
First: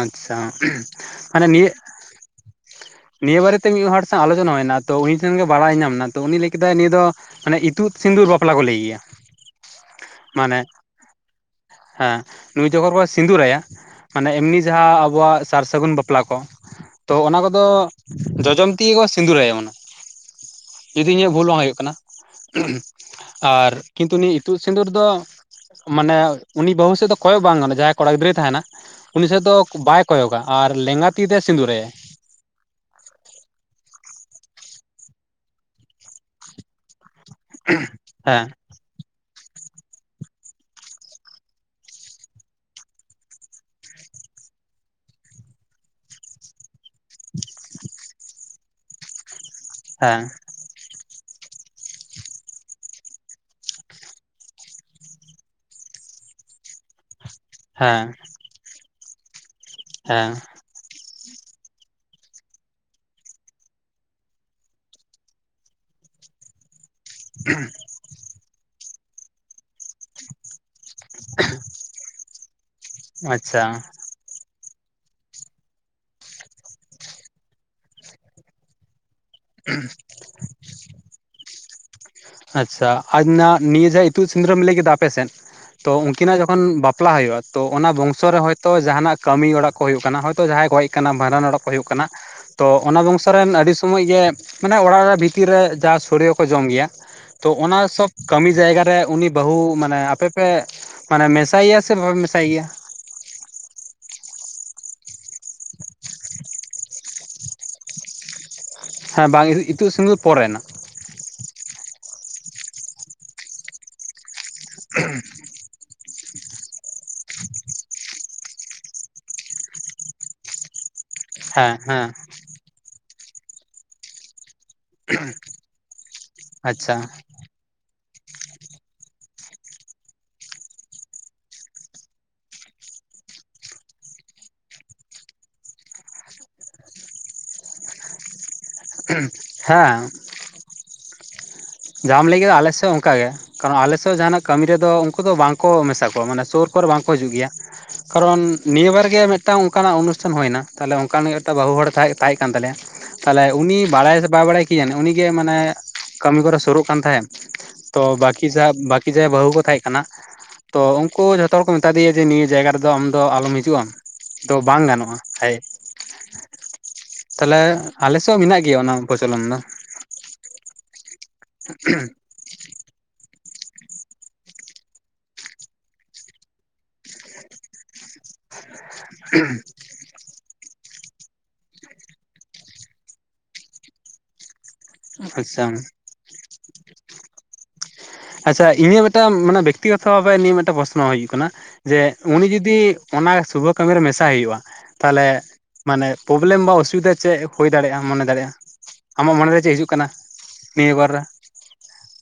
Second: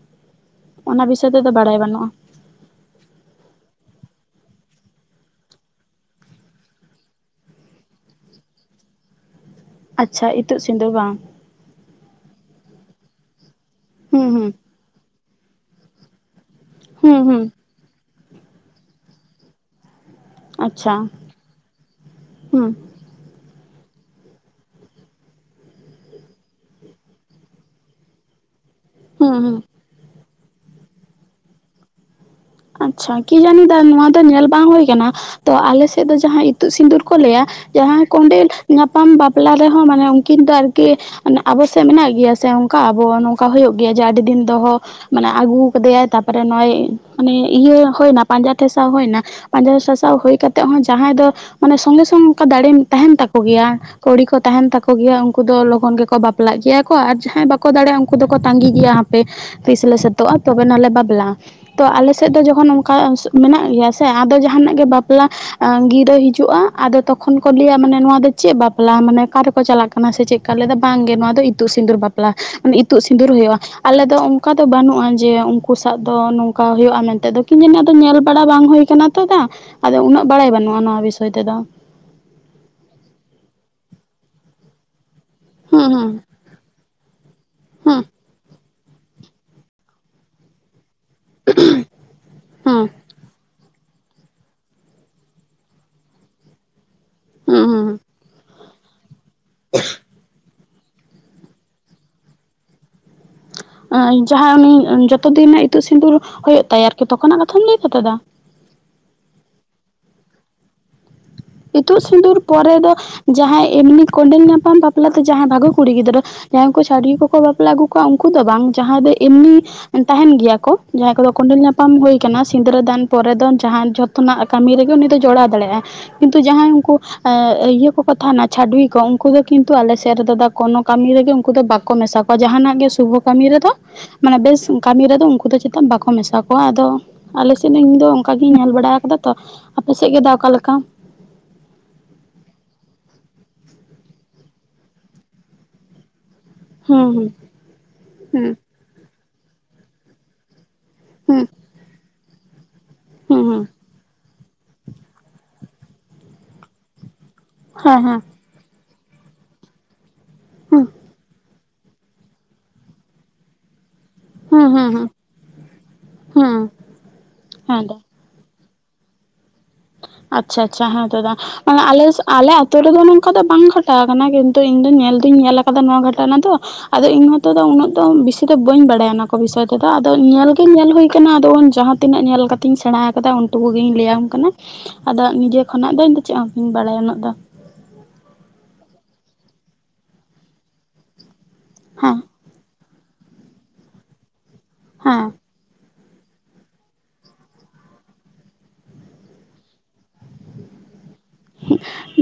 ᱟᱪ ᱪᱷᱟ ᱚᱱᱟ ᱵᱤᱥᱚᱭ ᱢᱟᱱᱮ ᱛᱮᱫᱚ ᱱᱤᱭᱟᱹ ᱵᱟᱲᱟᱭ ᱵᱟᱹᱱᱩᱜᱼᱟ ᱱᱤᱭᱟᱹ ᱵᱟᱨᱮᱛᱮ ᱢᱤᱫ ᱦᱚᱲ ᱥᱟᱶ ᱟᱞᱚᱪᱚᱱᱟ ᱦᱩᱭᱱᱟ ᱛᱚ ᱩᱱᱤ ᱴᱷᱮᱱ ᱜᱮ ᱵᱟᱲᱟᱭ ᱧᱟᱢ ᱮᱱᱟ ᱛᱚ ᱩᱱᱤ ᱞᱟᱹᱭ ᱠᱮᱫᱟᱭ ᱱᱤᱭᱟᱹ ᱫᱚ ᱢᱟᱱᱮ ᱤᱛᱩᱫ ᱥᱤᱸᱫᱩᱨ ᱵᱟᱯᱞᱟ ᱠᱚ ᱞᱟᱹᱭ ᱜᱮᱭᱟ ᱾ ᱟᱪ ᱪᱷᱟ ᱤᱛᱩᱜ ᱥᱤᱸᱫᱩᱨ ᱵᱟᱝ ᱦᱮᱸ ᱱᱩᱭ ᱡᱚᱠᱷᱚᱱ ᱠᱚ ᱥᱤᱸᱫᱩᱨ ᱟᱭᱟ ᱦᱩᱸ ᱢᱟᱱᱮ ᱦᱩᱸ ᱮᱢᱱᱤ ᱡᱟᱦᱟᱸ ᱟᱵᱚᱣᱟᱜ ᱥᱟᱨ ᱥᱟᱹᱜᱩᱱ ᱵᱟᱯᱞᱟ ᱠᱚ ᱛᱚ ᱦᱩᱸ ᱚᱱᱟ ᱦᱩᱸ ᱠᱚᱫᱚ ᱡᱚᱡᱚᱢ ᱛᱮᱜᱮ ᱠᱚ ᱥᱤᱸᱫᱩᱨ ᱟᱭᱟ ᱚᱱᱟ ᱾ ᱟᱪᱪᱷᱟ ᱡᱩᱫᱤ ᱤᱧᱟᱹᱜ ᱵᱷᱩᱞ ᱵᱟᱝ ᱦᱩᱭᱩᱜ ᱠᱟᱱᱟ ᱦᱩᱸ ᱟᱨ ᱠᱤᱱᱛᱩ ᱱᱤ ᱤᱛᱩᱫ ᱥᱤᱸᱫᱩᱨ ᱫᱚ ᱢᱟᱱᱮ ᱩᱱᱤ ᱵᱚᱝᱥᱚ ᱠᱚᱭᱚᱜ ᱵᱟᱝ ᱜᱟᱱᱚᱜᱼᱟ ᱡᱟᱦᱟᱸᱭ ᱠᱚᱲᱟ ᱜᱤᱫᱽᱨᱟᱹᱭ ᱛᱟᱦᱮᱱᱟ ᱩᱱᱤ ᱦᱩᱸ ᱥᱮᱫ ᱫᱚ ᱦᱩᱸ ᱵᱟᱭ ᱠᱚᱭᱚᱜᱟ ᱟᱨ ᱞᱮᱸᱜᱟ ᱛᱤᱛᱮ ᱥᱤᱸᱫᱩᱨᱟᱭᱟᱭ ᱾ ᱟᱪ ᱪᱷᱟ ᱠᱤ ᱡᱟᱹᱱᱤ ᱫᱟ ᱱᱚᱣᱟ ᱫᱚ ᱧᱮᱞ ᱵᱟᱝ ᱦᱩᱭ ᱠᱟᱱᱟ ᱛᱚ ᱟᱞᱮ ᱥᱮᱫ ᱫᱚ ᱡᱟᱦᱟᱸᱭ ᱤᱛᱩᱜ ᱥᱤᱸᱫᱩᱨ ᱠᱚ ᱞᱟᱹᱭᱟ ᱡᱟᱦᱟᱸᱭ ᱦᱮᱸ ᱠᱚᱸᱰᱮᱞ ᱧᱟᱯᱟᱢ ᱵᱟᱯᱞᱟ ᱨᱮᱦᱚᱸ ᱢᱟᱱᱮ ᱩᱱᱠᱤᱱ ᱫᱚ ᱟᱨᱠᱤ ᱢᱟᱱᱮ ᱟᱵᱚ ᱥᱮ ᱢᱮᱱᱟᱜ ᱜᱮᱭᱟ ᱥᱮ ᱚᱱᱠᱟ ᱟᱵᱚ ᱱᱚᱝᱠᱟ ᱦᱩᱭᱩᱜ ᱜᱮᱭᱟ ᱡᱮ ᱟᱹᱰᱤ ᱫᱤᱱ ᱫᱚᱦᱚ ᱢᱟᱱᱮ ᱟᱹᱜᱩ ᱟᱠᱟᱫ ᱫᱮᱭᱟᱭ ᱛᱟᱨᱯᱚᱨᱮ ᱱᱚᱜᱼᱚᱭ ᱢᱟᱱᱮ ᱤᱭᱟᱹ ᱦᱩᱭᱱᱟ ᱯᱟᱸᱡᱟ ᱴᱷᱟᱥᱟᱣ ᱦᱩᱭᱱᱟ ᱯᱟᱸᱡᱟ ᱴᱷᱟᱥᱟᱣ ᱦᱮᱸ ᱦᱩᱭ ᱠᱟᱛᱮ ᱦᱚᱸ ᱡᱟᱦᱟᱸᱭ ᱫᱚ ᱢᱟᱱᱮ ᱥᱚᱸᱜᱮ ᱥᱚᱝ ᱚᱱᱠᱟ ᱫᱟᱹᱲᱮᱱ ᱛᱟᱦᱮᱱ ᱛᱟᱠᱚ ᱜᱮᱭᱟ ᱠᱩᱲᱤ ᱠᱚ ᱛᱟᱦᱮᱱ ᱛᱟᱠᱚ ᱜᱮᱭᱟ ᱩᱱᱠᱩ ᱫᱚ ᱞᱚᱜᱚᱱ ᱜᱮᱠᱚ ᱵᱟᱯᱞᱟᱜ ᱜᱮᱭᱟ ᱾ ᱟᱨ ᱡᱟᱦᱟᱸᱭ ᱵᱟᱠᱚ ᱫᱟᱲᱮᱭᱟᱜ ᱦᱮᱸ ᱩᱱᱠᱩ ᱫᱚᱠᱚ ᱛᱟᱸᱹᱜᱤ ᱜᱮᱭᱟ ᱦᱟᱯᱮ ᱛᱤᱥ ᱞᱮ ᱦᱮᱸ ᱥᱟᱛᱚᱜᱼᱟ ᱛᱚᱵᱮ ᱱᱟᱜ ᱞᱮ ᱵᱟᱵᱞᱟᱜᱼᱟ ᱾ ᱛᱚ ᱟᱞᱮ ᱥᱮᱫ ᱫᱚ ᱡᱚᱠᱷᱚᱱ ᱚᱱᱠᱟ ᱢᱮᱱᱟᱜ ᱜᱮᱭᱟ ᱥᱮ ᱟᱫᱚ ᱡᱟᱦᱟᱱᱟᱜ ᱜᱮ ᱵᱟᱯᱞᱟ ᱜᱤᱨᱟᱹ ᱦᱤᱡᱩᱜᱼᱟ ᱟᱫᱚ ᱛᱚᱠᱷᱚᱱ ᱠᱚ ᱞᱟᱹᱭᱟ ᱢᱟᱱᱮ ᱱᱚᱣᱟ ᱫᱚ ᱪᱮᱫ ᱵᱟᱯᱞᱟ ᱢᱟᱱᱮ ᱚᱠᱟᱨᱮ ᱪᱟᱞᱟᱜ ᱠᱟᱱᱟ ᱥᱮ ᱪᱮᱫᱠᱟ ᱞᱮᱫᱟ ᱵᱟᱝᱜᱮ ᱱᱚᱣᱟ ᱫᱚ ᱤᱛᱩᱜ ᱥᱤᱸᱫᱩᱨ ᱵᱟᱯᱞᱟ ᱢᱟᱱᱮ ᱤᱛᱩᱜ ᱥᱤᱸᱫᱩᱨ ᱦᱩᱭᱩᱜᱼᱟ ᱟᱪᱪᱷᱟ ᱟᱞᱮ ᱫᱚ ᱚᱱᱠᱟ ᱫᱚ ᱵᱟᱹᱱᱩᱜᱼᱟ ᱡᱮ ᱩᱱᱠᱩ ᱥᱟᱜ ᱫᱚ ᱱᱚᱝ ᱚᱱᱠᱟ ᱦᱩᱭᱩᱜᱼᱟ ᱢᱮᱱ ᱛᱮ ᱫᱚ ᱠᱤᱡ ᱧᱮᱞ ᱵᱟᱲᱟ ᱵᱟᱝ ᱦᱩᱭ ᱟᱠᱟᱱᱟ ᱛᱚ ᱫᱟ ᱩᱱᱟᱹᱜ ᱵᱟᱲᱟᱭ ᱵᱟᱹᱱᱩᱜᱼᱟ ᱱᱚᱣᱟ ᱵᱤᱥ ᱠᱷᱟᱹᱭ ᱛᱮ ᱫᱚ ᱟᱪ ᱪᱷᱟ ᱟᱨ ᱱᱟ ᱱᱤᱭᱟᱹ ᱡᱟᱦᱟᱸ ᱤᱛᱩᱫ ᱥᱤᱸᱫᱩᱨ ᱨᱮᱢ ᱞᱟᱹᱭ ᱠᱮᱫᱟ ᱟᱯᱮ ᱥᱮᱱ ᱛᱚ ᱦᱩᱸ ᱩᱱᱠᱤᱱᱟᱜ ᱡᱚᱠᱷ ᱚᱠᱷᱚᱱ ᱵᱟᱯᱞᱟ ᱦᱩᱭᱩᱜᱼᱟ ᱛᱚ ᱚᱱᱟ ᱦᱩᱸ ᱵᱚᱝᱥᱚ ᱨᱮ ᱦᱚᱭᱛᱚ ᱡᱟᱦᱟᱱᱟᱜ ᱠᱟᱹᱢᱤ ᱚᱲᱟᱜ ᱠᱚ ᱦᱩᱭᱩᱜ ᱠᱟᱱᱟ ᱦᱚᱭᱛᱚ ᱡᱟᱦᱟᱸᱭ ᱜᱚᱡ ᱦᱩᱭᱩᱜ ᱠᱟᱱᱟ ᱵᱷᱟᱸᱰᱟᱱ ᱚᱲᱟᱜ ᱠᱚ ᱦᱩᱭᱩᱜ ᱠᱟᱱᱟ ᱛᱚ ᱦᱩᱸ ᱚᱱᱟ ᱵᱚᱝᱥᱚ ᱨᱮᱱ ᱟᱹᱰᱤ ᱥᱚᱢᱚᱭ ᱜᱮ ᱢᱟᱱᱮ ᱚᱲᱟᱜ ᱵᱷᱤᱛᱤᱨ ᱨᱮ ᱡᱟ ᱥᱚᱲᱤᱭᱚ ᱠᱚ ᱡᱚᱢ ᱜᱮᱭᱟ ᱛᱚ ᱦᱩᱸ ᱚᱱᱟ ᱦᱩᱸ ᱥᱚᱵ ᱠᱟᱹᱢᱤ ᱡᱟᱭᱜᱟ ᱨᱮ ᱩᱱᱤ ᱵᱟᱹᱦᱩ ᱢᱟᱱᱮ ᱟᱯᱮ ᱯᱮ ᱢᱟᱱᱮ ᱢᱮᱥᱟᱭᱟ ᱥᱮ ᱵᱟᱯᱮ ᱢᱮᱥᱟᱭᱮ ᱜᱮᱭᱟ ᱡᱟᱦᱟᱸᱭ ᱩᱱᱤ ᱡᱚᱛᱚ ᱫᱤᱱ ᱱᱟᱜ ᱤᱛᱩᱜ ᱥᱤᱸᱫᱩᱨ ᱦᱩᱭᱩᱜ ᱛᱟᱭᱟ ᱟᱨᱠᱤ ᱛᱚᱠᱷᱚᱱᱟᱜ ᱠᱟᱛᱷᱟᱢ ᱞᱟᱹᱭ ᱫᱟ ᱛᱚ? ᱫᱟ ᱦᱮᱸ ᱵᱟᱝ ᱤᱛᱩᱫ ᱥᱤᱸᱜᱩᱨ ᱯᱚᱨᱮᱱᱟ ᱤᱛᱩᱫ ᱥᱤᱸᱫᱩᱨ ᱯᱚᱨᱮ ᱫᱚ ᱡᱟᱦᱟᱸᱭ ᱮᱢᱱᱤ ᱠᱚᱸᱰᱮᱞ ᱧᱟᱯᱟᱢ ᱵᱟᱯᱞᱟ ᱛᱮ ᱡᱟᱦᱟᱸᱭ ᱵᱷᱟᱜᱤ ᱠᱩᱲᱤ ᱜᱤᱫᱽᱨᱟᱹ ᱡᱟᱦᱟᱸᱭ ᱠᱚ ᱪᱷᱟᱹᱰᱩᱭ ᱠᱚᱠᱚ ᱵᱟᱯᱞᱟ ᱟᱹᱜᱩ ᱠᱚᱣᱟ ᱩᱱᱠᱩ ᱫᱚ ᱵᱟᱝ ᱡᱟᱦᱟᱸᱭ ᱫᱚ ᱮᱢᱱᱤ ᱛᱟᱦᱮᱱ ᱜᱮᱭᱟ ᱠᱚ ᱡᱟᱦᱟᱸᱭ ᱠᱚᱫᱚ ᱠᱚᱸᱰᱮᱞ ᱦᱮᱸ ᱧᱟᱯᱟᱢ ᱦᱮᱸ ᱦᱩᱭ ᱟᱠᱟᱱᱟ ᱥᱤᱸᱫᱽᱨᱟᱹᱫᱟᱱ ᱯᱚᱨᱮ ᱫᱚ ᱡᱟᱦᱟᱸ ᱡᱚᱛᱚᱱᱟᱜ ᱠᱟᱹᱢᱤ ᱨᱮᱜᱮ ᱩᱱᱤ ᱫᱚ ᱡᱚᱲᱟᱣ ᱫᱟᱲᱮᱭᱟᱜᱼᱟ ᱠᱤᱱᱛᱩ ᱡᱟᱦᱟᱸᱭ ᱟᱪᱪᱷᱟ ᱩᱱᱠᱩ ᱤᱭᱟᱹ ᱠᱚᱠᱚ ᱛᱟᱦᱮᱱᱟ ᱪᱷᱟᱹᱰᱩᱭᱤ ᱠᱚ ᱩᱱᱠᱩ ᱫᱚ ᱠᱤᱱᱛᱩ ᱟᱞᱮ ᱥᱮᱫ ᱨᱮᱫᱚ ᱫᱟ ᱠᱚᱱᱳ ᱠᱟᱹᱢᱤ ᱨᱮᱜᱮ ᱩᱱᱠᱩ ᱫᱚ ᱵᱟᱠᱚ ᱢᱮᱥᱟ ᱠᱚ ᱡᱟᱦᱟᱱᱟᱜ ᱜᱮ ᱥᱩᱵᱷᱚ ᱠᱟᱹᱢᱤ ᱨᱮᱫᱚ ᱢᱟᱱᱮ ᱵᱮᱥ ᱠᱟᱹᱢᱤ ᱨᱮᱫᱚ ᱩᱱᱠᱩ ᱫᱚ ᱪᱮᱫᱟ ᱵᱟᱠᱚ ᱢᱮᱥᱟ ᱠᱚᱣᱟ ᱟᱫᱚ ᱟᱞᱮ ᱥᱮᱱ ᱨᱤᱱ ᱞᱤᱧ ᱫᱚ ᱚᱱᱠᱟ ᱜᱤᱧ ᱧᱮᱞ ᱵᱟᱲᱟ ᱟᱠᱟᱫᱟ ᱛᱚ ᱟᱯᱮ ᱥᱮᱫ ᱜᱮ ᱫᱟ ᱚᱠᱟ ᱞᱮᱠᱟ ᱡᱟᱦᱟᱢ ᱞᱟᱹᱭ ᱠᱮᱫᱟ ᱟᱞᱮ ᱥᱮᱫ ᱜᱮ ᱚᱱᱠᱟ ᱜᱮ ᱾ ᱠᱟᱨᱚᱱ ᱟᱞᱮ ᱥᱮᱫ ᱡᱟᱦᱟᱱᱟᱜ ᱠᱟᱹᱢᱤ ᱨᱮᱫᱚ ᱩᱱᱠᱩ ᱫᱚ ᱵᱟᱝ ᱠᱚ ᱢᱮᱥᱟ ᱠᱚᱣᱟ ᱢᱟᱱᱮ ᱥᱩᱨ ᱠᱚ ᱟᱨ ᱦᱩᱸ ᱵᱟᱝᱠᱚ ᱦᱩᱸ ᱦᱤᱡᱩᱜ ᱜᱮᱭᱟ ᱠᱟᱨᱚᱱ ᱦᱩᱸ ᱱᱤᱭᱟᱹ ᱵᱟᱨ ᱜᱮ ᱢᱤᱫᱴᱟᱝ ᱚᱱᱠᱟᱱᱟᱜ ᱚᱱᱩᱥᱴᱷᱟᱱ ᱦᱩᱭᱱᱟ ᱛᱟᱦᱚᱞᱮ ᱚᱱᱠᱟᱱ ᱦᱩᱸ ᱢᱤᱫᱴᱮᱱ ᱵᱟᱹᱦᱩ ᱦᱚᱲ ᱮ ᱛᱟᱦᱮᱸ ᱛᱟᱦᱮ ᱠᱟᱱ ᱛᱟᱞᱮᱭᱟ ᱦᱩᱸ ᱛᱟᱦᱚᱞᱮ ᱦᱩᱸ ᱩᱱᱤ ᱵᱟᱲᱟᱭ ᱵᱟᱭ ᱵᱟᱲᱟᱭ ᱠᱮᱭᱟ ᱩᱱᱤ ᱜᱮ ᱢᱟᱱᱮ ᱠᱟᱹᱢᱤ ᱠᱚᱨᱮ ᱥᱩᱨᱩᱜ ᱠᱟᱱ ᱛᱟᱦᱮᱱ ᱦᱮᱸ ᱛᱚ ᱦᱮᱸ ᱵᱟᱠᱤ [inaudible] ᱵᱟᱠᱤ ᱡᱟᱸᱦᱟᱭ ᱵᱟᱹᱦᱩ ᱠᱚ ᱛᱟᱦᱮᱸ ᱠᱟᱱᱟ ᱛᱚ ᱦᱩᱸ ᱩᱝᱠᱩ ᱡᱷᱚᱛᱚ ᱛᱚ ᱠᱚ ᱢᱮᱛᱟ ᱫᱮᱭᱟ ᱡᱮ ᱱᱤᱭᱟᱹ ᱡᱟᱭᱜᱟ ᱨᱮᱫᱚ ᱟᱢ ᱫᱚ ᱟᱞᱚᱢ ᱦᱤᱡᱩᱜ-ᱟ ᱫᱚ ᱦᱩᱸ ᱵᱟᱝ ᱦᱩᱸ ᱦᱩᱸ ᱜᱟᱱᱚᱜᱼᱟ ᱦᱮᱡ ᱦᱩᱸ ᱛᱟᱞᱦᱮ ᱦᱮᱸ ᱫᱟ ᱟᱞᱮ ᱥᱮ ᱛᱚ ᱢᱮᱱᱟᱜ ᱜᱮᱭᱟ ᱚᱱᱟ ᱯᱚᱪᱚᱞᱚᱱ ᱫᱚ ᱟᱪᱪᱷᱟ ᱟᱪᱪᱷᱟ ᱦᱮᱸ ᱛᱚ ᱫᱟ ᱢᱟᱱᱮ ᱟᱞᱮ ᱥᱮ ᱟᱞᱮ ᱟᱹᱛᱳ ᱨᱮᱫᱚ ᱱᱚᱝᱠᱟ ᱫᱚ ᱵᱟᱝ ᱜᱷᱚᱴᱟᱣ ᱠᱟᱱᱟ ᱠᱤᱱᱛᱩ ᱤᱧ ᱫᱩᱧ ᱧᱮᱞ ᱫᱩᱧ ᱧᱮᱞ ᱠᱟᱫᱟ ᱱᱚᱣᱟ ᱜᱷᱚᱴᱚᱱᱟ ᱫᱚ ᱟᱫᱚ ᱤᱧ ᱦᱚᱸᱛᱚ ᱫᱚ ᱩᱱᱟᱹᱜ ᱫᱚ ᱵᱤᱥᱤ ᱫᱚ ᱵᱟᱹᱧ ᱵᱟᱲᱟᱭᱟ ᱚᱱᱟ ᱠᱚ ᱵᱤᱥᱚᱭ ᱛᱮᱫᱚ ᱛᱚ ᱟᱫᱚ ᱧᱮᱞ ᱜᱤᱧ ᱧᱮᱞ ᱦᱩᱭ ᱠᱟᱱᱟ ᱟᱫᱚ ᱩᱱ ᱡᱟᱦᱟᱸ ᱛᱤᱱᱟᱹᱜ ᱧᱮᱞ ᱠᱟᱛᱤᱧ ᱥᱮᱬᱟ ᱠᱟᱫᱟ ᱩᱱ ᱴᱩᱠᱩ ᱜᱤᱧ ᱞᱟᱹᱭᱟᱢ ᱠᱟᱱᱟ ᱟᱫᱚ ᱱᱤᱡᱮ ᱟᱪᱪᱷᱟ ᱠᱷᱚᱱᱟᱜ ᱫᱚ ᱤᱧ ᱫᱚ ᱪᱮᱫ ᱦᱚᱸ ᱵᱟᱹᱧ ᱵᱟᱲᱟᱭᱟ ᱩᱱᱟᱹᱜ ᱫᱚ ᱟᱪᱪᱷᱟ ᱤᱧᱟᱹᱜ ᱢᱤᱫᱴᱟᱝ ᱢᱟᱱᱮ ᱵᱮᱠᱛᱤᱜᱚᱛᱚ ᱵᱷᱟᱵᱮ ᱱᱤᱭᱟᱹ ᱢᱤᱫᱴᱟᱝ ᱯᱚᱥᱱᱚ ᱦᱩᱭᱩᱜ ᱠᱟᱱᱟ ᱡᱮ ᱦᱮᱸ ᱩᱱᱤ ᱡᱩᱫᱤ ᱚᱱᱟ ᱥᱩᱵᱟᱹ ᱠᱟᱹᱢᱤ ᱨᱮ ᱢᱮᱥᱟᱭ ᱦᱩᱭᱩᱜᱼᱟ ᱦᱮᱸ ᱛᱟᱦᱞᱮ ᱢᱟᱱᱮ ᱯᱚᱵᱞᱮᱢ ᱵᱟ ᱚᱥᱩᱵᱤᱫᱟ ᱪᱮᱫ ᱦᱩᱭ ᱫᱟᱲᱮᱭᱟᱜᱼᱟ ᱢᱚᱱᱮ ᱫᱟᱲᱮᱭᱟᱜᱼᱟ ᱟᱢᱟᱜ ᱢᱚᱱᱮ ᱨᱮ ᱪᱮᱫ ᱦᱤᱡᱩᱜ ᱠᱟᱱᱟ ᱱᱤᱭᱟᱹ ᱵᱟᱨ ᱨᱮ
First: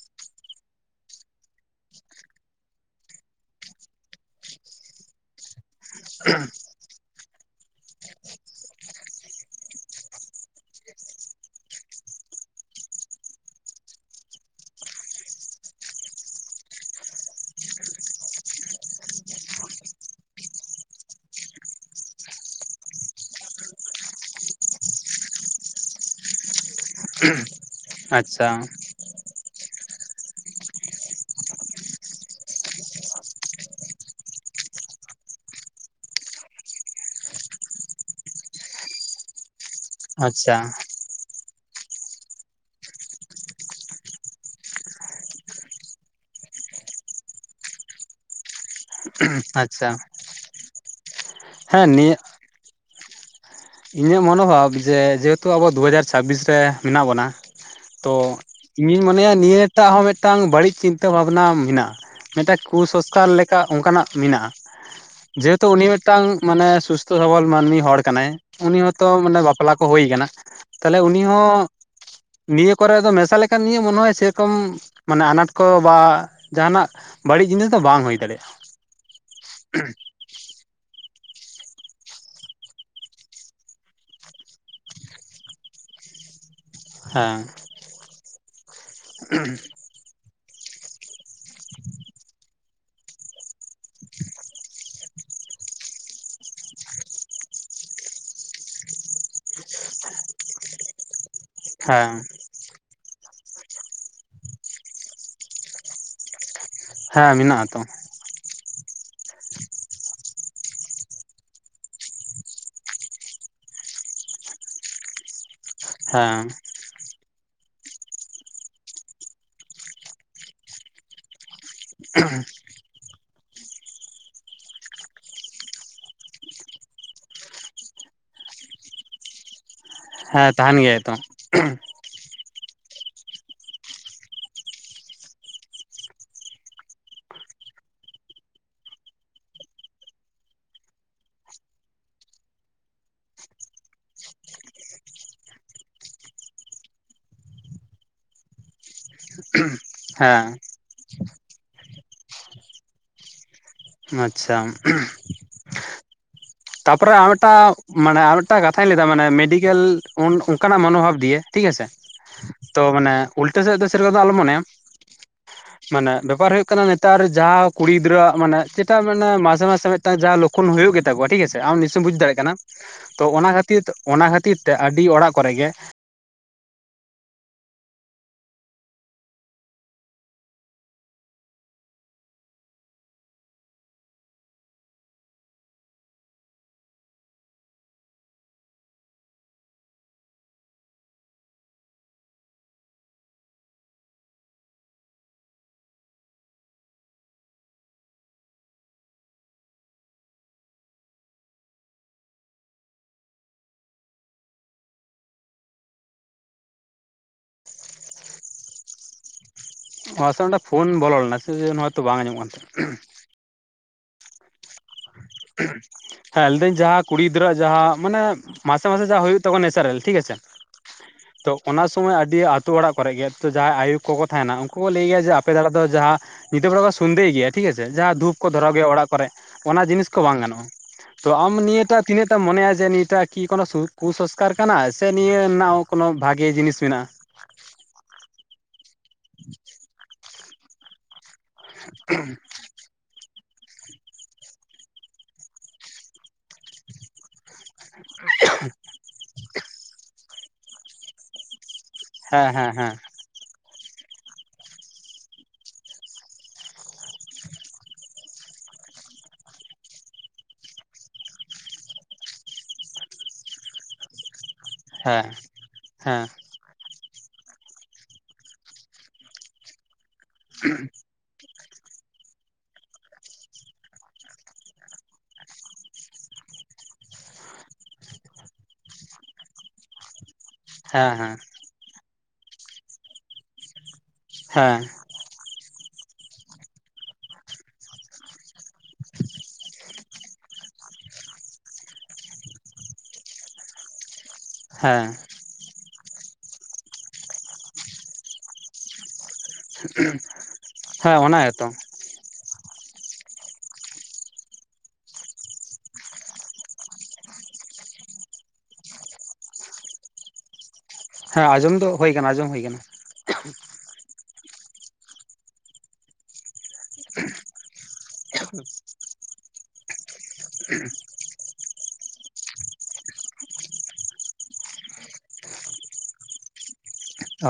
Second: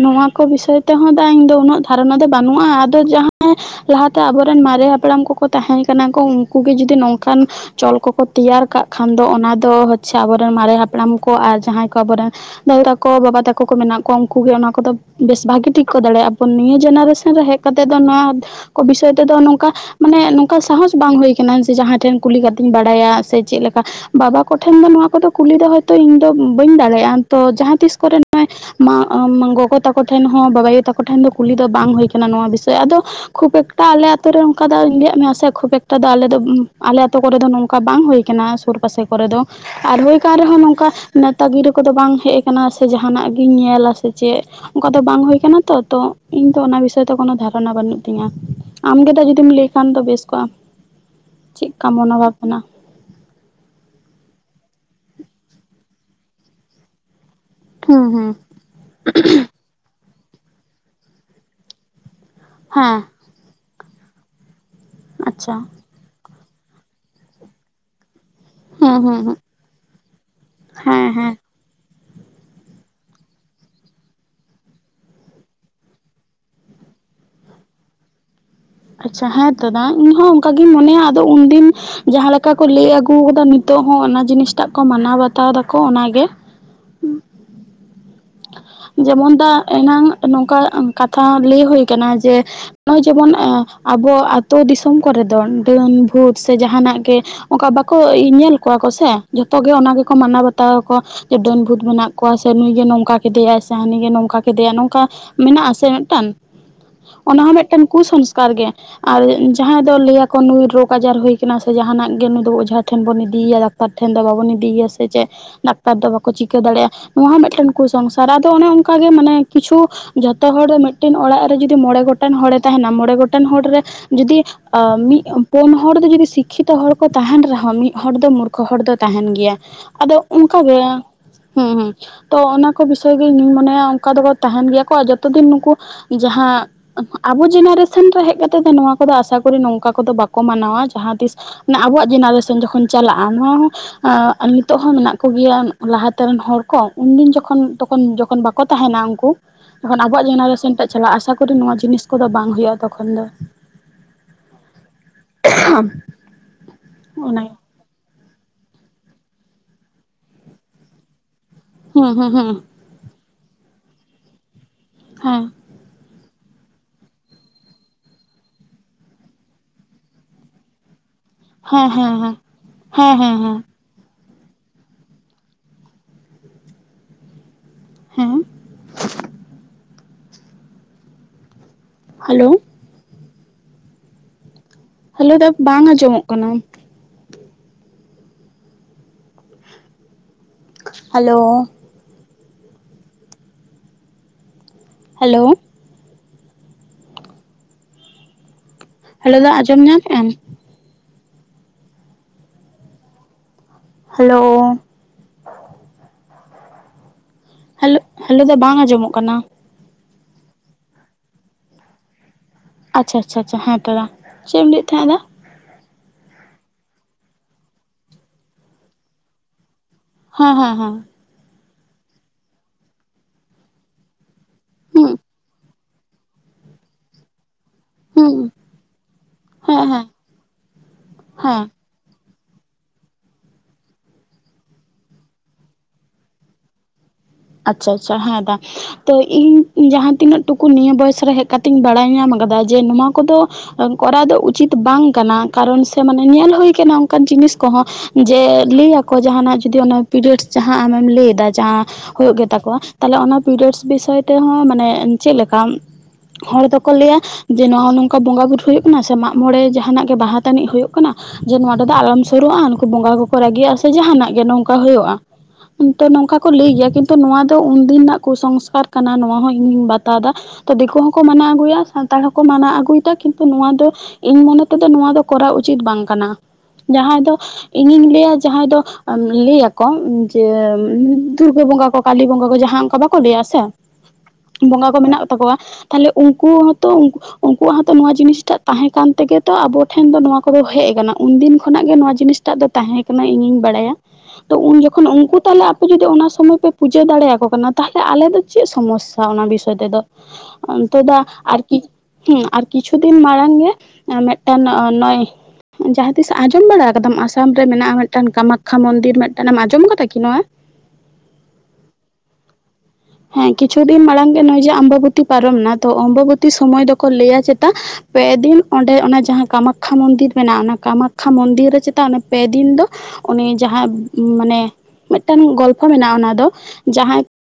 ᱱᱚᱣᱟ ᱠᱚ ᱵᱤᱥᱚᱭ ᱛᱮᱦᱚᱸ ᱫᱟ ᱤᱧ ᱫᱚ ᱩᱱᱟᱹᱜ ᱫᱷᱟᱨᱚᱱᱟ ᱫᱚ ᱵᱟᱹᱱᱩᱜᱼᱟ ᱟᱫᱚ ᱡᱟᱦᱟᱸ ᱞᱟᱦᱟᱛᱮ ᱟᱵᱚᱨᱮᱱ ᱢᱟᱨᱮ ᱦᱟᱯᱲᱟᱢ ᱠᱚᱠᱚ ᱛᱟᱦᱮᱸ ᱠᱟᱱᱟ ᱠᱚ ᱩᱱᱠᱩ ᱜᱮ ᱡᱩᱫᱤ ᱱᱚᱝᱠᱟᱱ ᱪᱚᱞ ᱠᱚᱠᱚ ᱛᱮᱭᱟᱨ ᱠᱟᱜ ᱠᱷᱟᱱ ᱫᱚ ᱚᱱᱟ ᱫᱚ ᱦᱚᱪᱪᱷᱮ ᱟᱵᱚ ᱨᱮᱱ ᱢᱟᱨᱮ ᱦᱟᱯᱲᱟᱢ ᱠᱚ ᱟᱨ ᱡᱟᱦᱟᱸᱭ ᱠᱚ ᱟᱵᱚ ᱨᱮᱱ ᱢᱟᱹᱭ ᱛᱟᱠᱚ ᱵᱟᱵᱟ ᱛᱟᱠᱚ ᱠᱚ ᱢᱮᱱᱟᱜ ᱠᱚ ᱩᱝᱠᱩ ᱜᱮ ᱚᱱᱟ ᱠᱚᱫᱚ ᱵᱮᱥ ᱵᱷᱟᱜᱤ ᱴᱷᱤᱠ ᱠᱚ ᱫᱟᱲᱮᱭᱟᱜᱼᱟ ᱟᱵᱚ ᱱᱤᱭᱟᱹ ᱡᱮᱱᱟᱨᱮᱥᱚᱱ ᱨᱮ ᱦᱮᱡ ᱠᱟᱛᱮ ᱫᱚ ᱱᱚᱣᱟ ᱠᱚ ᱵᱤᱥᱚᱭ ᱛᱮᱫᱚ ᱱᱚᱝᱠᱟ ᱢᱟᱱᱮ ᱱᱚᱝᱠᱟ ᱥᱟᱸᱦᱚᱥ ᱵᱟᱝ ᱦᱩᱭ ᱠᱟᱱᱟ ᱡᱮ ᱡᱟᱦᱟᱸᱭ ᱴᱷᱮᱱ ᱠᱩᱞᱤ ᱠᱟᱛᱤᱧ ᱵᱟᱲᱟᱭᱟ ᱥᱮ ᱪᱮᱫ ᱞᱮᱠᱟ ᱵᱟᱵᱟ ᱠᱚᱴᱷᱮᱱ ᱫᱚ ᱱᱚᱣᱟ ᱠᱚᱫᱚ ᱠᱩᱞᱤ ᱫᱚ ᱦᱚᱭᱛᱚ ᱤᱧ ᱫᱚ ᱵᱟᱹᱧ ᱫᱟᱲᱮᱭᱟᱜᱼᱟ ᱛᱚ ᱡᱟᱦᱟᱸ ᱛᱤᱥ ᱠᱚᱨᱮ ᱱᱚᱜᱼᱚᱭ ᱟᱪᱪᱷᱟ ᱢᱟ ᱜᱚᱜᱚ ᱛᱟᱠᱚ ᱴᱷᱮᱱ ᱦᱚᱸ ᱵᱟᱵᱟᱭᱩ ᱛᱟᱠᱚ ᱴᱷᱮᱱ ᱫᱚ ᱠᱩᱞᱤ ᱫᱚ ᱵᱟᱝ ᱦᱩᱭ ᱠᱟᱱᱟ ᱱᱚᱣᱟ ᱵᱤᱥᱚᱭ ᱟᱫᱚ ᱠᱷᱩᱵ ᱮᱠᱴᱟ ᱟᱞᱮ ᱟᱛᱳ ᱨᱮ ᱚᱱᱠᱟ ᱫᱚ ᱞᱟᱹᱭᱟᱜ ᱢᱮᱭᱟ ᱥᱮ ᱠᱷᱩᱵ ᱮᱠᱴᱟ ᱫᱚ ᱟᱞᱮ ᱟᱞᱮ ᱟᱛᱳ ᱠᱚᱨᱮ ᱫᱚ ᱱᱚᱝᱠᱟ ᱵᱟᱝ ᱦᱩᱭ ᱠᱟᱱᱟ ᱥᱩᱨ ᱯᱟᱥᱮᱠ ᱠᱚᱨᱮ ᱫᱚ ᱟᱨ ᱦᱩᱭ ᱠᱟᱱ ᱟᱪᱪᱷᱟ ᱨᱮᱦᱚᱸ ᱱᱚᱝᱠᱟ ᱱᱮᱣᱛᱟ ᱜᱤᱨᱟᱹ ᱠᱚᱫᱚ ᱵᱟᱝ ᱦᱮᱡ ᱠᱟᱱᱟ ᱥᱮ ᱡᱟᱸᱦᱟᱱᱟᱜ ᱤᱧ ᱧᱮᱞᱟ ᱥᱮ ᱪᱮᱫ ᱚᱱᱠᱟ ᱫᱚ ᱵᱟᱝ ᱦᱩᱭ ᱠᱟᱱᱟ ᱛᱚ ᱛᱚ ᱤᱧ ᱫᱚ ᱚᱱᱟ ᱵᱤᱥᱚᱭ ᱛᱮ ᱠᱳᱱᱳ ᱫᱷᱟᱨᱚᱱᱟ ᱵᱟᱹᱱᱩᱜ ᱛᱤᱧᱟᱹ ᱟᱢ ᱜᱮ ᱫᱟ ᱡᱩᱫᱤᱢ ᱞᱟᱹᱭ ᱠᱷᱟᱱ ᱟᱪᱪᱷᱟ ᱫᱚ ᱵᱮᱥ ᱠᱚᱜᱼᱟ ᱦᱮᱸ ᱪᱮᱫᱠᱟᱢ ᱢᱚᱱᱚ ᱱᱤᱭᱟᱹ ᱵᱷᱟᱵ ᱠᱟᱱᱟ ᱤᱧᱟᱹᱜ ᱢᱚᱱᱳᱵᱷᱟᱵᱽ ᱡᱮ ᱡᱮᱦᱮᱛᱩ ᱟᱵᱚ ᱫᱩ ᱦᱟᱡᱟᱨ ᱪᱷᱟᱵᱵᱤᱥ ᱨᱮ ᱢᱮᱱᱟᱜ ᱵᱚᱱᱟ ᱦᱩᱸ ᱛᱚ ᱦᱩᱸ ᱤᱧᱤᱧ ᱢᱚᱱᱮᱭᱟ ᱱᱤᱭᱟᱹ ᱴᱟᱜ ᱦᱚᱸ ᱢᱤᱫᱴᱟᱝ ᱵᱟᱹᱲᱤᱡ ᱪᱤᱱᱛᱟᱹ ᱵᱷᱟᱵᱱᱟ ᱢᱮᱱᱟᱜᱼᱟ ᱢᱤᱫᱴᱟᱡ ᱦᱮᱸ ᱠᱩ-ᱥᱚᱝᱥᱠᱟᱨ ᱞᱮᱠᱟ ᱚᱱᱠᱟᱱᱟᱜ ᱢᱮᱱᱟᱜᱼᱟ ᱟᱪᱪᱷᱟ ᱡᱮᱦᱮᱛᱩ ᱩᱱᱤ ᱦᱚᱸ ᱢᱤᱫᱴᱟᱝ ᱢᱟᱱᱮ ᱥᱩᱥᱛᱷᱚ ᱥᱚᱵᱚᱞ ᱢᱟᱹᱱᱢᱤ ᱦᱚᱲ ᱠᱟᱱᱟᱭ ᱩᱱᱤ ᱦᱩᱸ ᱦᱚᱸᱛᱚ ᱦᱩᱸ ᱦᱩᱸ ᱢᱟᱱᱮ ᱵᱟᱯᱞᱟ ᱠᱚ ᱦᱩᱭ ᱠᱟᱱᱟ ᱛᱟᱞᱦᱮ ᱦᱮᱸ ᱩᱱᱤ ᱦᱮᱸ ᱦᱚᱸ ᱱᱤᱭᱟᱹ ᱠᱚᱨᱮ ᱫᱚ ᱢᱮᱥᱟ ᱞᱮᱠᱷᱟᱱ ᱱᱤᱭᱟᱹ ᱢᱚᱱᱮ ᱦᱚᱭ ᱥᱮ ᱨᱚᱠᱚᱢ ᱢᱟᱱᱮ ᱟᱱᱟᱴ ᱠᱚ ᱵᱟ ᱡᱟᱸᱦᱟᱱᱟᱜ ᱵᱟᱹᱲᱤᱡ ᱡᱤᱱᱤᱥ ᱫᱚ ᱵᱟᱝ ᱦᱩᱭ ᱫᱟᱲᱮᱭᱟᱜᱼᱟ ᱟᱪᱪᱷᱟ ᱦᱮᱸ ᱛᱚ ᱫᱟ ᱤᱧᱦᱚᱸ ᱚᱱᱠᱟ ᱜᱤᱧ ᱢᱚᱱᱮᱭᱟ ᱟᱫᱚ ᱩᱱᱫᱤᱱ ᱡᱟᱦᱟᱸ ᱞᱮᱠᱟ ᱠᱚ ᱞᱟᱹᱭ ᱟᱹᱜᱩ ᱠᱟᱫᱟ ᱱᱤᱛᱚᱜ ᱦᱚᱸ ᱚᱱᱟ ᱡᱤᱱᱤᱥᱴᱟᱜ ᱠᱚ ᱢᱟᱱᱟᱣ ᱵᱟᱛᱟᱣ ᱫᱟᱠᱚ ᱚᱱᱟ ᱜᱮ ᱦᱮᱸ ᱡᱮᱢᱚᱱ ᱫᱟ ᱮᱱᱟᱝ ᱱᱚᱝᱠᱟ ᱠᱟᱛᱷᱟ ᱞᱟᱹᱭ ᱦᱩᱭ ᱠᱟᱱᱟ ᱡᱮ ᱱᱚᱜᱼᱚᱭ ᱡᱮᱢᱚᱱ ᱟᱵᱚ ᱟᱹᱛᱳ ᱫᱤᱥᱚᱢ ᱫᱤᱥᱚᱢ ᱠᱚᱨᱮ ᱫᱚ ᱰᱟᱹᱱ ᱵᱷᱩᱛ ᱥᱮ ᱡᱟᱸᱦᱟᱱᱟᱜ ᱜᱮ ᱚᱱᱠᱟ ᱵᱟᱠᱚ ᱧᱮᱞ ᱠᱚᱣᱟ ᱠᱚ ᱥᱮ ᱡᱷᱚᱛᱚ ᱜᱮ ᱚᱱᱟ ᱜᱮᱠᱚ ᱢᱟᱱᱟᱣ ᱵᱟᱛᱟᱣ ᱟᱠᱚ ᱡᱮ ᱰᱟᱹᱱ ᱵᱷᱩᱛ ᱦᱮᱸ ᱢᱮᱱᱟᱜ ᱠᱚᱣᱟ ᱥᱮ ᱱᱩᱭ ᱡᱮ ᱱᱚᱝᱠᱟ ᱱᱚᱝᱠᱟ ᱠᱮᱫᱮᱭᱟᱭ ᱥᱮ ᱦᱟᱱᱤ ᱜᱮ ᱱᱚᱝᱠᱟ ᱠᱮᱫᱮᱭᱟ ᱱᱚᱝᱠᱟ ᱢᱮᱱᱟᱜ ᱟᱥᱮ ᱢᱤᱫᱴᱟᱝ ᱦᱮᱸ ᱚᱱᱟ ᱦᱚᱸ ᱢᱮᱱᱟᱜᱼᱟ ᱛᱚ ᱢᱤᱫᱴᱮᱱ ᱠᱩ-ᱥᱚᱝᱥᱠᱟᱨ ᱜᱮ ᱟᱨ ᱡᱟᱦᱟᱸᱭ ᱫᱚ ᱞᱟᱹᱭᱟ ᱠᱚ ᱱᱩᱭ ᱨᱳᱜᱽ ᱟᱡᱟᱨ ᱦᱩᱭ ᱠᱟᱱᱟ ᱥᱮ ᱡᱟᱸᱦᱟᱱᱟᱜ ᱜᱮ ᱱᱩᱭ ᱫᱚ ᱳᱡᱷᱟ ᱴᱷᱮᱱ ᱵᱚᱱ ᱤᱫᱤᱭᱟ ᱭᱟ, ᱰᱟᱠ ᱰᱟᱠᱛᱟᱨ ᱴᱷᱮᱱ ᱫᱚ ᱵᱟᱵᱚᱱ ᱤᱫᱤᱭᱮᱭᱟ ᱥᱮ ᱪᱮᱫ ᱰᱟᱠᱛᱟᱨ ᱫᱚ ᱵᱟᱠᱚ ᱦᱮᱸ ᱪᱤᱠᱟᱹ ᱫᱟᱲᱮᱭᱟᱜᱼᱟ ᱱᱚᱣᱟ ᱦᱚᱸ ᱢᱤᱫᱴᱮᱱ ᱠᱩ-ᱥᱚᱝᱥᱟᱨ ᱟᱫᱚ ᱚᱱᱮ ᱚᱱᱠᱟ ᱜᱮ ᱢᱟᱱᱮ ᱠᱤᱪᱷᱩ ᱡᱷᱚᱛᱚ ᱦᱚᱲ ᱢᱤᱫᱴᱮᱱ ᱚᱲᱟᱜ ᱨᱮ ᱡᱩᱫᱤ ᱢᱚᱬᱮ ᱜᱚᱴᱟᱝ ᱦᱚᱲᱮ ᱛᱟᱸᱦᱮᱱᱟ ᱢᱚᱬᱮ ᱜᱚᱴᱮᱱ ᱦᱚᱲ ᱨᱮ ᱡᱩᱫᱤ ᱚ ᱢᱤᱫ ᱯᱳᱱ ᱦᱚᱲ ᱫᱚ ᱡᱩᱫᱤ ᱥᱤᱠᱠᱷᱤᱛᱚ ᱦᱚᱲ ᱠᱚ ᱛᱟᱸᱦᱮᱱ ᱨᱮᱦᱚᱸ ᱢᱤᱫ ᱦᱚᱲ ᱫᱚ ᱢᱩᱨᱠᱷᱚ ᱦᱚᱲ ᱫᱚ ᱛᱟᱸᱦᱮᱱ ᱜᱮᱭᱟ ᱟᱫᱚ ᱦᱮᱸ ᱚᱱᱠᱟ ᱛᱟᱦᱮᱱ ᱜᱮ ᱜᱮᱭᱟᱭ ᱛᱚ ᱦᱩᱸ ᱦᱩᱸ ᱛᱚ ᱚᱱᱟ ᱠᱚ ᱵᱤᱥᱚᱭ ᱜᱮ ᱤᱧᱤᱧ ᱢᱚᱱᱮᱭᱟ ᱚᱱᱠᱟ ᱫᱚᱠᱚ ᱛᱟᱸᱦᱮᱱ ᱜᱮᱭᱟ ᱠᱚ ᱡᱚᱛᱚ ᱫᱤᱱ ᱱᱩᱠᱩ ᱡᱟᱦᱟᱸ ᱟᱵᱚ ᱡᱮᱱᱟᱨᱮᱥᱚᱱ ᱨᱮ ᱦᱮᱡ ᱠᱟᱛᱮᱫ ᱫᱚ ᱱᱚᱣᱟ ᱠᱚᱫᱚ ᱟᱥᱟ ᱠᱚᱨᱤ ᱱᱚᱝᱠᱟ ᱠᱚᱫᱚ ᱵᱟᱠᱚ ᱢᱟᱱᱟᱣᱟ ᱡᱟᱦᱟᱸ ᱛᱤᱥ ᱢᱟᱱᱮ ᱟᱵᱚᱣᱟᱜ ᱡᱮᱱᱟᱨᱮᱥᱚᱱ ᱡᱚᱠᱷᱚᱱ ᱪᱟᱞᱟᱜᱼᱟ ᱱᱚᱣᱟ ᱦᱚᱸ ᱮᱸ ᱱᱤᱛᱚᱜ ᱦᱚᱸ ᱢᱮᱱᱟᱜ ᱠᱚ ᱜᱮᱭᱟ ᱞᱟᱦᱟᱛᱮᱱ ᱨᱤᱱ ᱦᱚᱲ ᱠᱚ ᱩᱱᱫᱤᱱ ᱡᱚᱠᱷᱚᱱ ᱛᱚᱠᱷᱚᱱ ᱡᱚᱠᱷᱚᱱ ᱵᱟᱠᱚ ᱛᱟᱦᱮᱱᱟ ᱩᱱᱠᱩ ᱛᱚᱠᱷᱚᱱ ᱟᱵᱚᱣᱟᱜ ᱦᱮᱸ ᱡᱮᱱᱟᱨᱮᱥᱚᱱ ᱴᱟᱜ ᱪᱟᱞᱟᱜ-ᱟ, ᱟᱥᱟ ᱠᱚᱨᱮ ᱱᱚᱣᱟ ᱡᱤᱱᱤᱥ ᱠᱚᱫᱚ ᱵᱟᱝ ᱦᱩᱭᱩᱜᱼᱟ ᱛᱚᱠᱷᱚᱱ ᱫᱚ ᱟᱪ ᱪᱷᱟ [unintelligible] ᱛᱟᱯᱚᱨᱮ ᱟᱨ ᱚᱱᱟ ᱢᱤᱫᱴᱟᱝ ᱢᱟᱱᱮ ᱟᱨ ᱢᱤᱫᱴᱟᱝ ᱠᱟᱛᱷᱟᱧ ᱞᱟᱹᱭᱟ ᱢᱟᱱᱮ ᱢᱮᱰᱤᱠᱟᱞ ᱩᱱ ᱚᱝᱠᱟᱱᱟᱜ ᱢᱚᱱᱳᱵᱷᱟᱵ ᱫᱤᱭᱮ ᱴᱷᱤᱠ ᱟᱪᱷᱮ ᱦᱩᱸ ᱦᱩᱸ ᱦᱩᱸ ᱛᱚ ᱢᱟᱱᱮ ᱩᱞᱴᱟᱹ ᱥᱮᱫ ᱫᱚ ᱥᱮᱨᱚᱠᱚᱢ ᱫᱚ ᱟᱞᱚᱢ ᱢᱚᱱᱮᱭᱟ ᱦᱮᱸ ᱢᱟᱱᱮ ᱵᱮᱯᱟᱨ ᱦᱩᱭᱩᱜ ᱠᱟᱱᱟ ᱱᱮᱛᱟᱨ ᱡᱟᱦᱟᱸ ᱠᱩᱲᱤ ᱜᱤᱫᱽᱨᱟᱹᱣᱟᱜ ᱢᱟᱱᱮ ᱡᱮᱴᱟ ᱢᱟᱱᱮ ᱢᱟᱥᱮ ᱢᱟᱥᱮ ᱛᱚ ᱡᱟᱦᱟᱸ ᱞᱚᱠᱷᱚᱱ ᱦᱩᱭᱩᱜ ᱜᱮ ᱛᱟᱠᱚᱣᱟ ᱴᱷᱤᱠ ᱟᱪ ᱪᱷᱮ ᱟᱢ ᱦᱮᱸ ᱱᱤᱥᱪᱚᱭᱮᱢ ᱦᱮᱸ ᱵᱩᱡᱽ ᱦᱮᱸ ᱫᱟᱲᱮᱭᱟᱜ ᱠᱟᱱᱟ ᱦᱮᱸ ᱛᱚ ᱦᱮᱸ ᱚᱱᱟ ᱦᱮᱸ ᱠᱷᱟᱹᱛᱤᱨ ᱚᱱᱟ ᱠᱷᱟᱹᱛᱤᱨ ᱛᱮ ᱟᱹᱰᱤ ᱚᱲᱟᱜ ᱠᱚᱨᱮ ᱜᱮ ᱦᱮᱸ ᱦᱟᱞᱚ ᱦᱟᱞᱚ ᱫᱟ ᱵᱟᱝ ᱟᱸᱡᱚᱢᱚᱜ ᱠᱟᱱᱟ ᱦᱟᱞᱚ ᱦᱟᱞᱚ ᱦᱮᱞᱳ ᱫᱟ ᱟᱸᱡᱚᱢ ᱧᱟᱢᱮᱜ-ᱟᱢ ᱦᱟᱞᱚ ᱦᱟᱞᱚ ᱦᱟᱞᱚ ᱫᱟ ᱵᱟᱝ ᱟᱸᱡᱚᱢᱚᱜ ᱠᱟᱱᱟ ᱚ ᱥᱮ ᱚᱸᱰᱮ ᱯᱷᱚᱱ ᱵᱚᱞᱚ ᱞᱮᱱᱟ ᱥᱮ ᱡᱚᱱ ᱱᱚᱴ ᱦᱚᱭᱛᱚ ᱵᱟᱝ ᱟᱸᱡᱚᱢᱚᱜ ᱠᱟᱱ ᱛᱟᱦᱮᱸᱫ ᱟᱪ ᱪᱷᱟ ᱟᱪ ᱪᱷᱟ ᱟᱪ ᱪᱷᱟ ᱦᱮᱸ ᱫᱟᱫᱟ ᱪᱮᱫ ᱮᱢ ᱞᱟᱹᱭᱮᱫ ᱛᱟᱦᱮᱸᱜ-ᱟ ᱫᱟ [unintelligible] ᱦᱮᱸ ᱞᱟᱹᱭᱫᱟᱹᱧ ᱡᱟᱦᱟᱸ ᱠᱩᱲᱤ ᱜᱤᱫᱽᱨᱟᱹ ᱟᱜ ᱡᱟᱦᱟᱸ ᱢᱟᱱᱮ ᱢᱟᱥᱮ ᱢᱟᱥᱮ ᱡᱟᱦᱟᱸ ᱦᱩᱭᱩᱜ ᱛᱚᱠᱷᱚᱱ ᱮᱥᱟᱨᱮᱞ ᱴᱷᱤᱠ ᱟᱪᱷᱮ, ᱦᱮᱸ ᱦᱮᱸ ᱦᱮᱸ ᱛᱚ ᱚᱱᱟ ᱥᱚᱢᱚᱭ ᱟᱹᱰᱤ ᱟᱹᱛᱩ ᱚᱲᱟᱜ ᱠᱚᱨᱮ ᱜᱮ ᱛᱚ ᱡᱟᱦᱟᱸ ᱟᱭᱩ ᱩᱱᱠᱩ ᱠᱚ ᱛᱟᱦᱮᱱᱟ ᱩᱱᱠᱩ ᱠᱚ ᱞᱟᱹᱭ ᱦᱩᱸ ᱜᱮᱭᱟ ᱡᱮ ᱟᱯᱮ ᱫᱟ ᱫᱚ ᱡᱟᱦᱟᱸ ᱧᱤᱫᱟᱹ ᱵᱮᱲᱟ ᱫᱚ ᱥᱚᱱᱫᱮᱭ ᱜᱮᱭᱟ ᱴᱷᱤᱠ ᱟᱪᱷᱮ ᱡᱟᱦᱟᱸ ᱫᱷᱩᱯ ᱦᱩᱸ ᱠᱚ ᱫᱷᱚᱨᱟᱣ ᱜᱮᱭᱟ ᱚᱲᱟᱜ ᱠᱚᱨᱮ ᱦᱮᱸ ᱚᱱᱟ ᱦᱮᱸ ᱡᱤᱱᱤᱥ ᱠᱚ ᱵᱟᱝ ᱜᱟᱱᱚᱜᱼᱟ ᱛᱚ ᱟᱢ ᱦᱮᱸ ᱱᱤ ᱱᱤᱭᱟᱹᱴᱟᱜ ᱛᱤᱱᱟᱹᱜ ᱴᱟᱢ ᱢᱚᱱᱮᱭᱟ ᱡᱮ ᱱᱤᱭᱟᱹᱴᱟᱜ ᱠᱤ ᱠᱚᱱ ᱠᱩᱥᱚᱝᱥᱠᱟᱨ ᱠᱟᱱᱟ ᱥᱮ ᱱᱤᱭᱟᱹ ᱨᱮᱱᱟᱜ ᱦᱚᱸ ᱠᱚᱱᱚ ᱵᱷᱟᱜᱮ ᱡᱤᱱᱤᱥ ᱢᱮᱱᱟᱜᱼᱟ ᱟᱪ ᱪᱷᱟ ᱟᱪ ᱪᱷᱟ ᱦᱮᱸ ᱫᱟ ᱛᱚ ᱤᱧ ᱡᱟᱦᱟᱸ ᱛᱤᱱᱟᱹᱜ ᱴᱩᱠᱩᱱ ᱱᱤᱭᱟᱹ ᱵᱚᱭᱮᱥ ᱨᱮ ᱦᱮᱡ ᱠᱟᱛᱤᱧ ᱵᱟᱰᱟᱭ ᱧᱟᱢ ᱟᱠᱟᱫᱟ ᱡᱮ ᱱᱚᱣᱟ ᱠᱚᱫᱚ ᱠᱚᱨᱟᱣ ᱫᱚ ᱩᱪᱤᱛ ᱵᱟᱝ ᱠᱟᱱᱟ ᱠᱟᱨᱚᱱ ᱥᱮ ᱢᱟᱱᱮ ᱧᱮᱞ ᱦᱩᱭ ᱠᱟᱱᱟ ᱚᱱᱠᱟᱱ ᱡᱤᱱᱤᱥ ᱠᱚᱦᱚᱸ ᱡᱮ ᱞᱟᱹᱭᱟ ᱠᱚ ᱡᱟᱦᱱᱟᱜ ᱡᱩᱫᱤ ᱚᱱᱟ ᱯᱤᱨᱤᱭᱚᱰ ᱡᱟᱦᱟᱸ ᱟᱢᱮᱢ ᱞᱟᱹᱭᱮᱫᱟ ᱡᱟᱦᱟᱸ ᱦᱩᱭᱩᱜ ᱜᱮ ᱦᱮᱸ ᱦᱮᱸ ᱛᱟᱠᱚᱣᱟ ᱦᱮᱸ ᱛᱟᱞᱦᱮ ᱚᱱᱟ ᱯᱤᱨᱤᱭᱳᱰᱥ ᱵᱤᱥᱚᱭ ᱛᱮᱦᱚᱸ ᱢᱟᱱᱮ ᱪᱮᱫ ᱞᱮᱠᱟ ᱦᱚᱲ ᱫᱚᱠᱚ ᱞᱟᱹᱭᱟ ᱡᱮ ᱱᱚᱜᱼ ᱱᱚᱝᱠᱟ ᱵᱚᱸᱜᱟ ᱵᱩᱨᱩ ᱦᱩᱭᱩᱜ ᱠᱟᱱᱟ ᱥᱮ ᱢᱟᱜ ᱢᱚᱬᱮ ᱡᱟᱦᱟᱱᱟᱜ ᱜᱮ ᱵᱟᱦᱟ ᱛᱟᱱᱤᱡ ᱦᱩᱭᱩᱜ ᱠᱟᱱᱟ ᱡᱮ ᱱᱚᱣᱟ ᱴᱟᱜ ᱫᱚ ᱟᱞᱚᱢ ᱥᱩᱨᱩᱜᱼᱟ ᱱᱩᱠᱩ ᱵᱚᱸᱜᱟ ᱠᱚᱠᱚ ᱨᱟᱹᱜᱤᱜᱼᱟ ᱥᱮ ᱡᱟᱦᱟᱱᱟᱜ ᱜᱮ ᱱᱚᱝᱠᱟ ᱚᱱᱠᱟ ᱦᱩᱭᱩᱜᱼᱟ ᱦᱮᱸ ᱛᱚ ᱦᱮᱸ ᱱᱚᱝᱠᱟ ᱠᱚ ᱞᱟᱹᱭ ᱜᱮᱭᱟ ᱠᱤᱱᱛᱩ ᱱᱚᱣᱟ ᱫᱚ ᱩᱱᱫᱤᱱ ᱨᱮᱱᱟᱜ ᱠᱩ ᱥᱚᱝᱥᱠᱟᱨ ᱠᱟᱱᱟ ᱱᱚᱣᱟ ᱦᱚᱸ ᱤᱧᱤᱧ ᱵᱟᱛᱟᱣ ᱮᱫᱟ ᱛᱚ ᱫᱤᱠᱩ ᱦᱚᱸᱛᱚ ᱠᱚ ᱢᱟᱱᱟᱣ ᱟᱹᱜᱩᱭᱟ ᱥᱟᱱᱛᱟᱲ ᱦᱚᱸᱠᱚ ᱢᱟᱱᱟᱣ ᱟᱹᱜᱩᱭᱮᱫᱟ ᱠᱤᱱᱛᱩ ᱱᱚᱣᱟ ᱫᱚ ᱤᱧ ᱢᱚᱱᱮ ᱛᱮᱫᱚ ᱱᱚᱣᱟ ᱫᱚ ᱠᱚᱨᱟᱣ ᱩᱪᱤᱛ ᱵᱟᱝ ᱠᱟᱱᱟ ᱡᱟᱦᱟᱸᱭ ᱫᱚ ᱤᱧᱤᱧ ᱞᱟᱹᱭᱟ ᱡᱟᱦᱟᱸᱭ ᱫᱚ ᱞᱟᱹᱭᱟ ᱠᱚ ᱡᱮ ᱦᱮᱸ ᱦᱮᱸ ᱫᱩᱨᱜᱟᱹ ᱵᱚᱸᱜᱟ ᱠᱚ ᱠᱟᱞᱤ ᱵᱚᱸᱜᱟ ᱠᱚ ᱡᱟᱦᱟᱸ ᱚᱱᱠᱟ ᱵᱟᱠᱚ ᱞᱟᱹᱭᱟ ᱥᱮ ᱦᱮᱸ ᱵᱚᱸᱜᱟ ᱠᱚ ᱢᱮᱱᱟᱜ ᱛᱟᱠᱚᱣᱟ ᱛᱟᱞᱦᱮ ᱩᱝᱠᱩ ᱦᱚᱸᱛᱚ ᱩᱝᱠᱩ ᱩᱱᱠᱩᱣᱟᱜ ᱦᱚᱸᱛᱚ ᱱᱚᱣᱟ ᱡᱤᱱᱤᱥᱴᱟᱜ ᱛᱟᱦᱮᱸ ᱠᱟᱱ ᱛᱮᱜ ᱛᱚ ᱟᱵᱚ ᱴᱷᱮᱱ ᱫᱚ ᱱᱚᱣᱟ ᱠᱚᱫᱚ ᱦᱮᱡ ᱟᱠᱟᱱᱟ ᱩᱱᱫᱤᱱ ᱠᱷᱚᱱᱟᱜ ᱜᱮ ᱱᱚᱣᱟ ᱡᱤᱱᱤᱥ ᱮᱴᱟᱜ ᱫᱚ ᱛᱟᱦᱮᱸ ᱠᱟᱱᱟ ᱤᱧᱤᱧ ᱵᱟᱰᱟᱭᱟ ᱛᱚ ᱩᱱ ᱡᱚᱠᱷᱚᱱ ᱦᱮᱸ ᱩᱝᱠᱩ ᱛᱟᱦᱮᱞᱮ ᱟᱯᱮ ᱡᱩᱫᱤ ᱚᱱᱟ ᱥᱚᱢᱚᱭ ᱯᱮ ᱯᱩᱡᱟᱹ ᱫᱟᱲᱮᱭᱟᱠᱚ ᱠᱟᱱᱟ ᱛᱟᱦᱮᱞᱮ ᱟᱞᱮ ᱫᱚ ᱪᱮᱫ ᱥᱚᱢᱚᱥ ᱥᱟ ᱚᱱᱟ ᱵᱤᱥᱚᱭ ᱛᱮᱫᱚ ᱚᱱᱛᱮ ᱫᱟ ᱦᱮᱸ ᱚᱱᱟ ᱜᱮᱛᱚ ᱟᱨᱠᱤ ᱦᱩᱸ ᱟᱨ ᱠᱤᱪᱷᱩ ᱫᱤᱱ ᱢᱟᱲᱟᱝ ᱜᱮ ᱢᱮᱫᱴᱟᱝ ᱱᱚᱜ-ᱚᱭ ᱡᱟᱦᱟᱸ ᱛᱤᱥ ᱟᱸᱡᱚᱢ ᱵᱟᱲᱟ ᱟᱠᱟᱫᱟᱢ ᱟᱥᱟᱢ ᱨᱮ ᱢᱮᱱᱟᱜᱼᱟ ᱢᱤᱫᱴᱟᱝ ᱠᱟᱢᱟᱠ ᱠᱷᱟ ᱢᱚᱱᱫᱤᱨ ᱢᱤᱫᱴᱟᱝ ᱮᱢ ᱟᱸᱡᱚᱢ ᱟᱠᱟᱫᱟ ᱠᱤ ᱱᱚᱣᱟ ᱦᱮᱸ ᱟᱸᱡᱚᱢ ᱫᱚ ᱦᱩᱭ ᱠᱟᱱᱟ ᱟᱸᱡᱚᱢ ᱦᱩᱭ ᱠᱟᱱᱟ ᱦᱮᱸ ᱠᱤᱪᱷᱩ ᱫᱤᱱ ᱢᱟᱲᱟᱝ ᱜᱮ ᱱᱚᱜ-ᱚᱭ ᱡᱮ ᱟᱢᱵᱚᱵᱚᱛᱤ ᱯᱟᱨᱚᱢ ᱮᱱᱟ ᱛᱚ ᱚᱢᱵᱚ ᱵᱚᱛᱤ ᱥᱚᱢᱚᱭ ᱫᱚᱠᱚ ᱞᱟᱹᱭᱟ ᱪᱮᱛᱟ ᱯᱮ ᱫᱤᱱ ᱚᱸᱰᱮ ᱚᱱᱟ ᱡᱟᱦᱟᱸ ᱠᱟᱢᱟᱠᱠᱷᱟ ᱢᱚᱱᱫᱤᱨ ᱢᱮᱱᱟᱜᱼᱟ ᱚᱱᱟ ᱠᱟᱢᱟᱠᱠᱷᱟ ᱢᱚᱱᱫᱤᱨ ᱨᱮ ᱪᱮᱛᱟ ᱚᱱᱟ ᱯᱮ ᱫᱤᱱ ᱫᱚ ᱚᱱᱮ ᱡᱟᱦᱟᱸ ᱢᱟᱱᱮ ᱢᱤᱫᱴᱟᱝ ᱜᱚᱞᱯᱷᱚ ᱢᱮᱱᱟᱜᱼᱟ ᱚᱱᱟ ᱫᱚ ᱡᱟᱦᱟᱸᱭ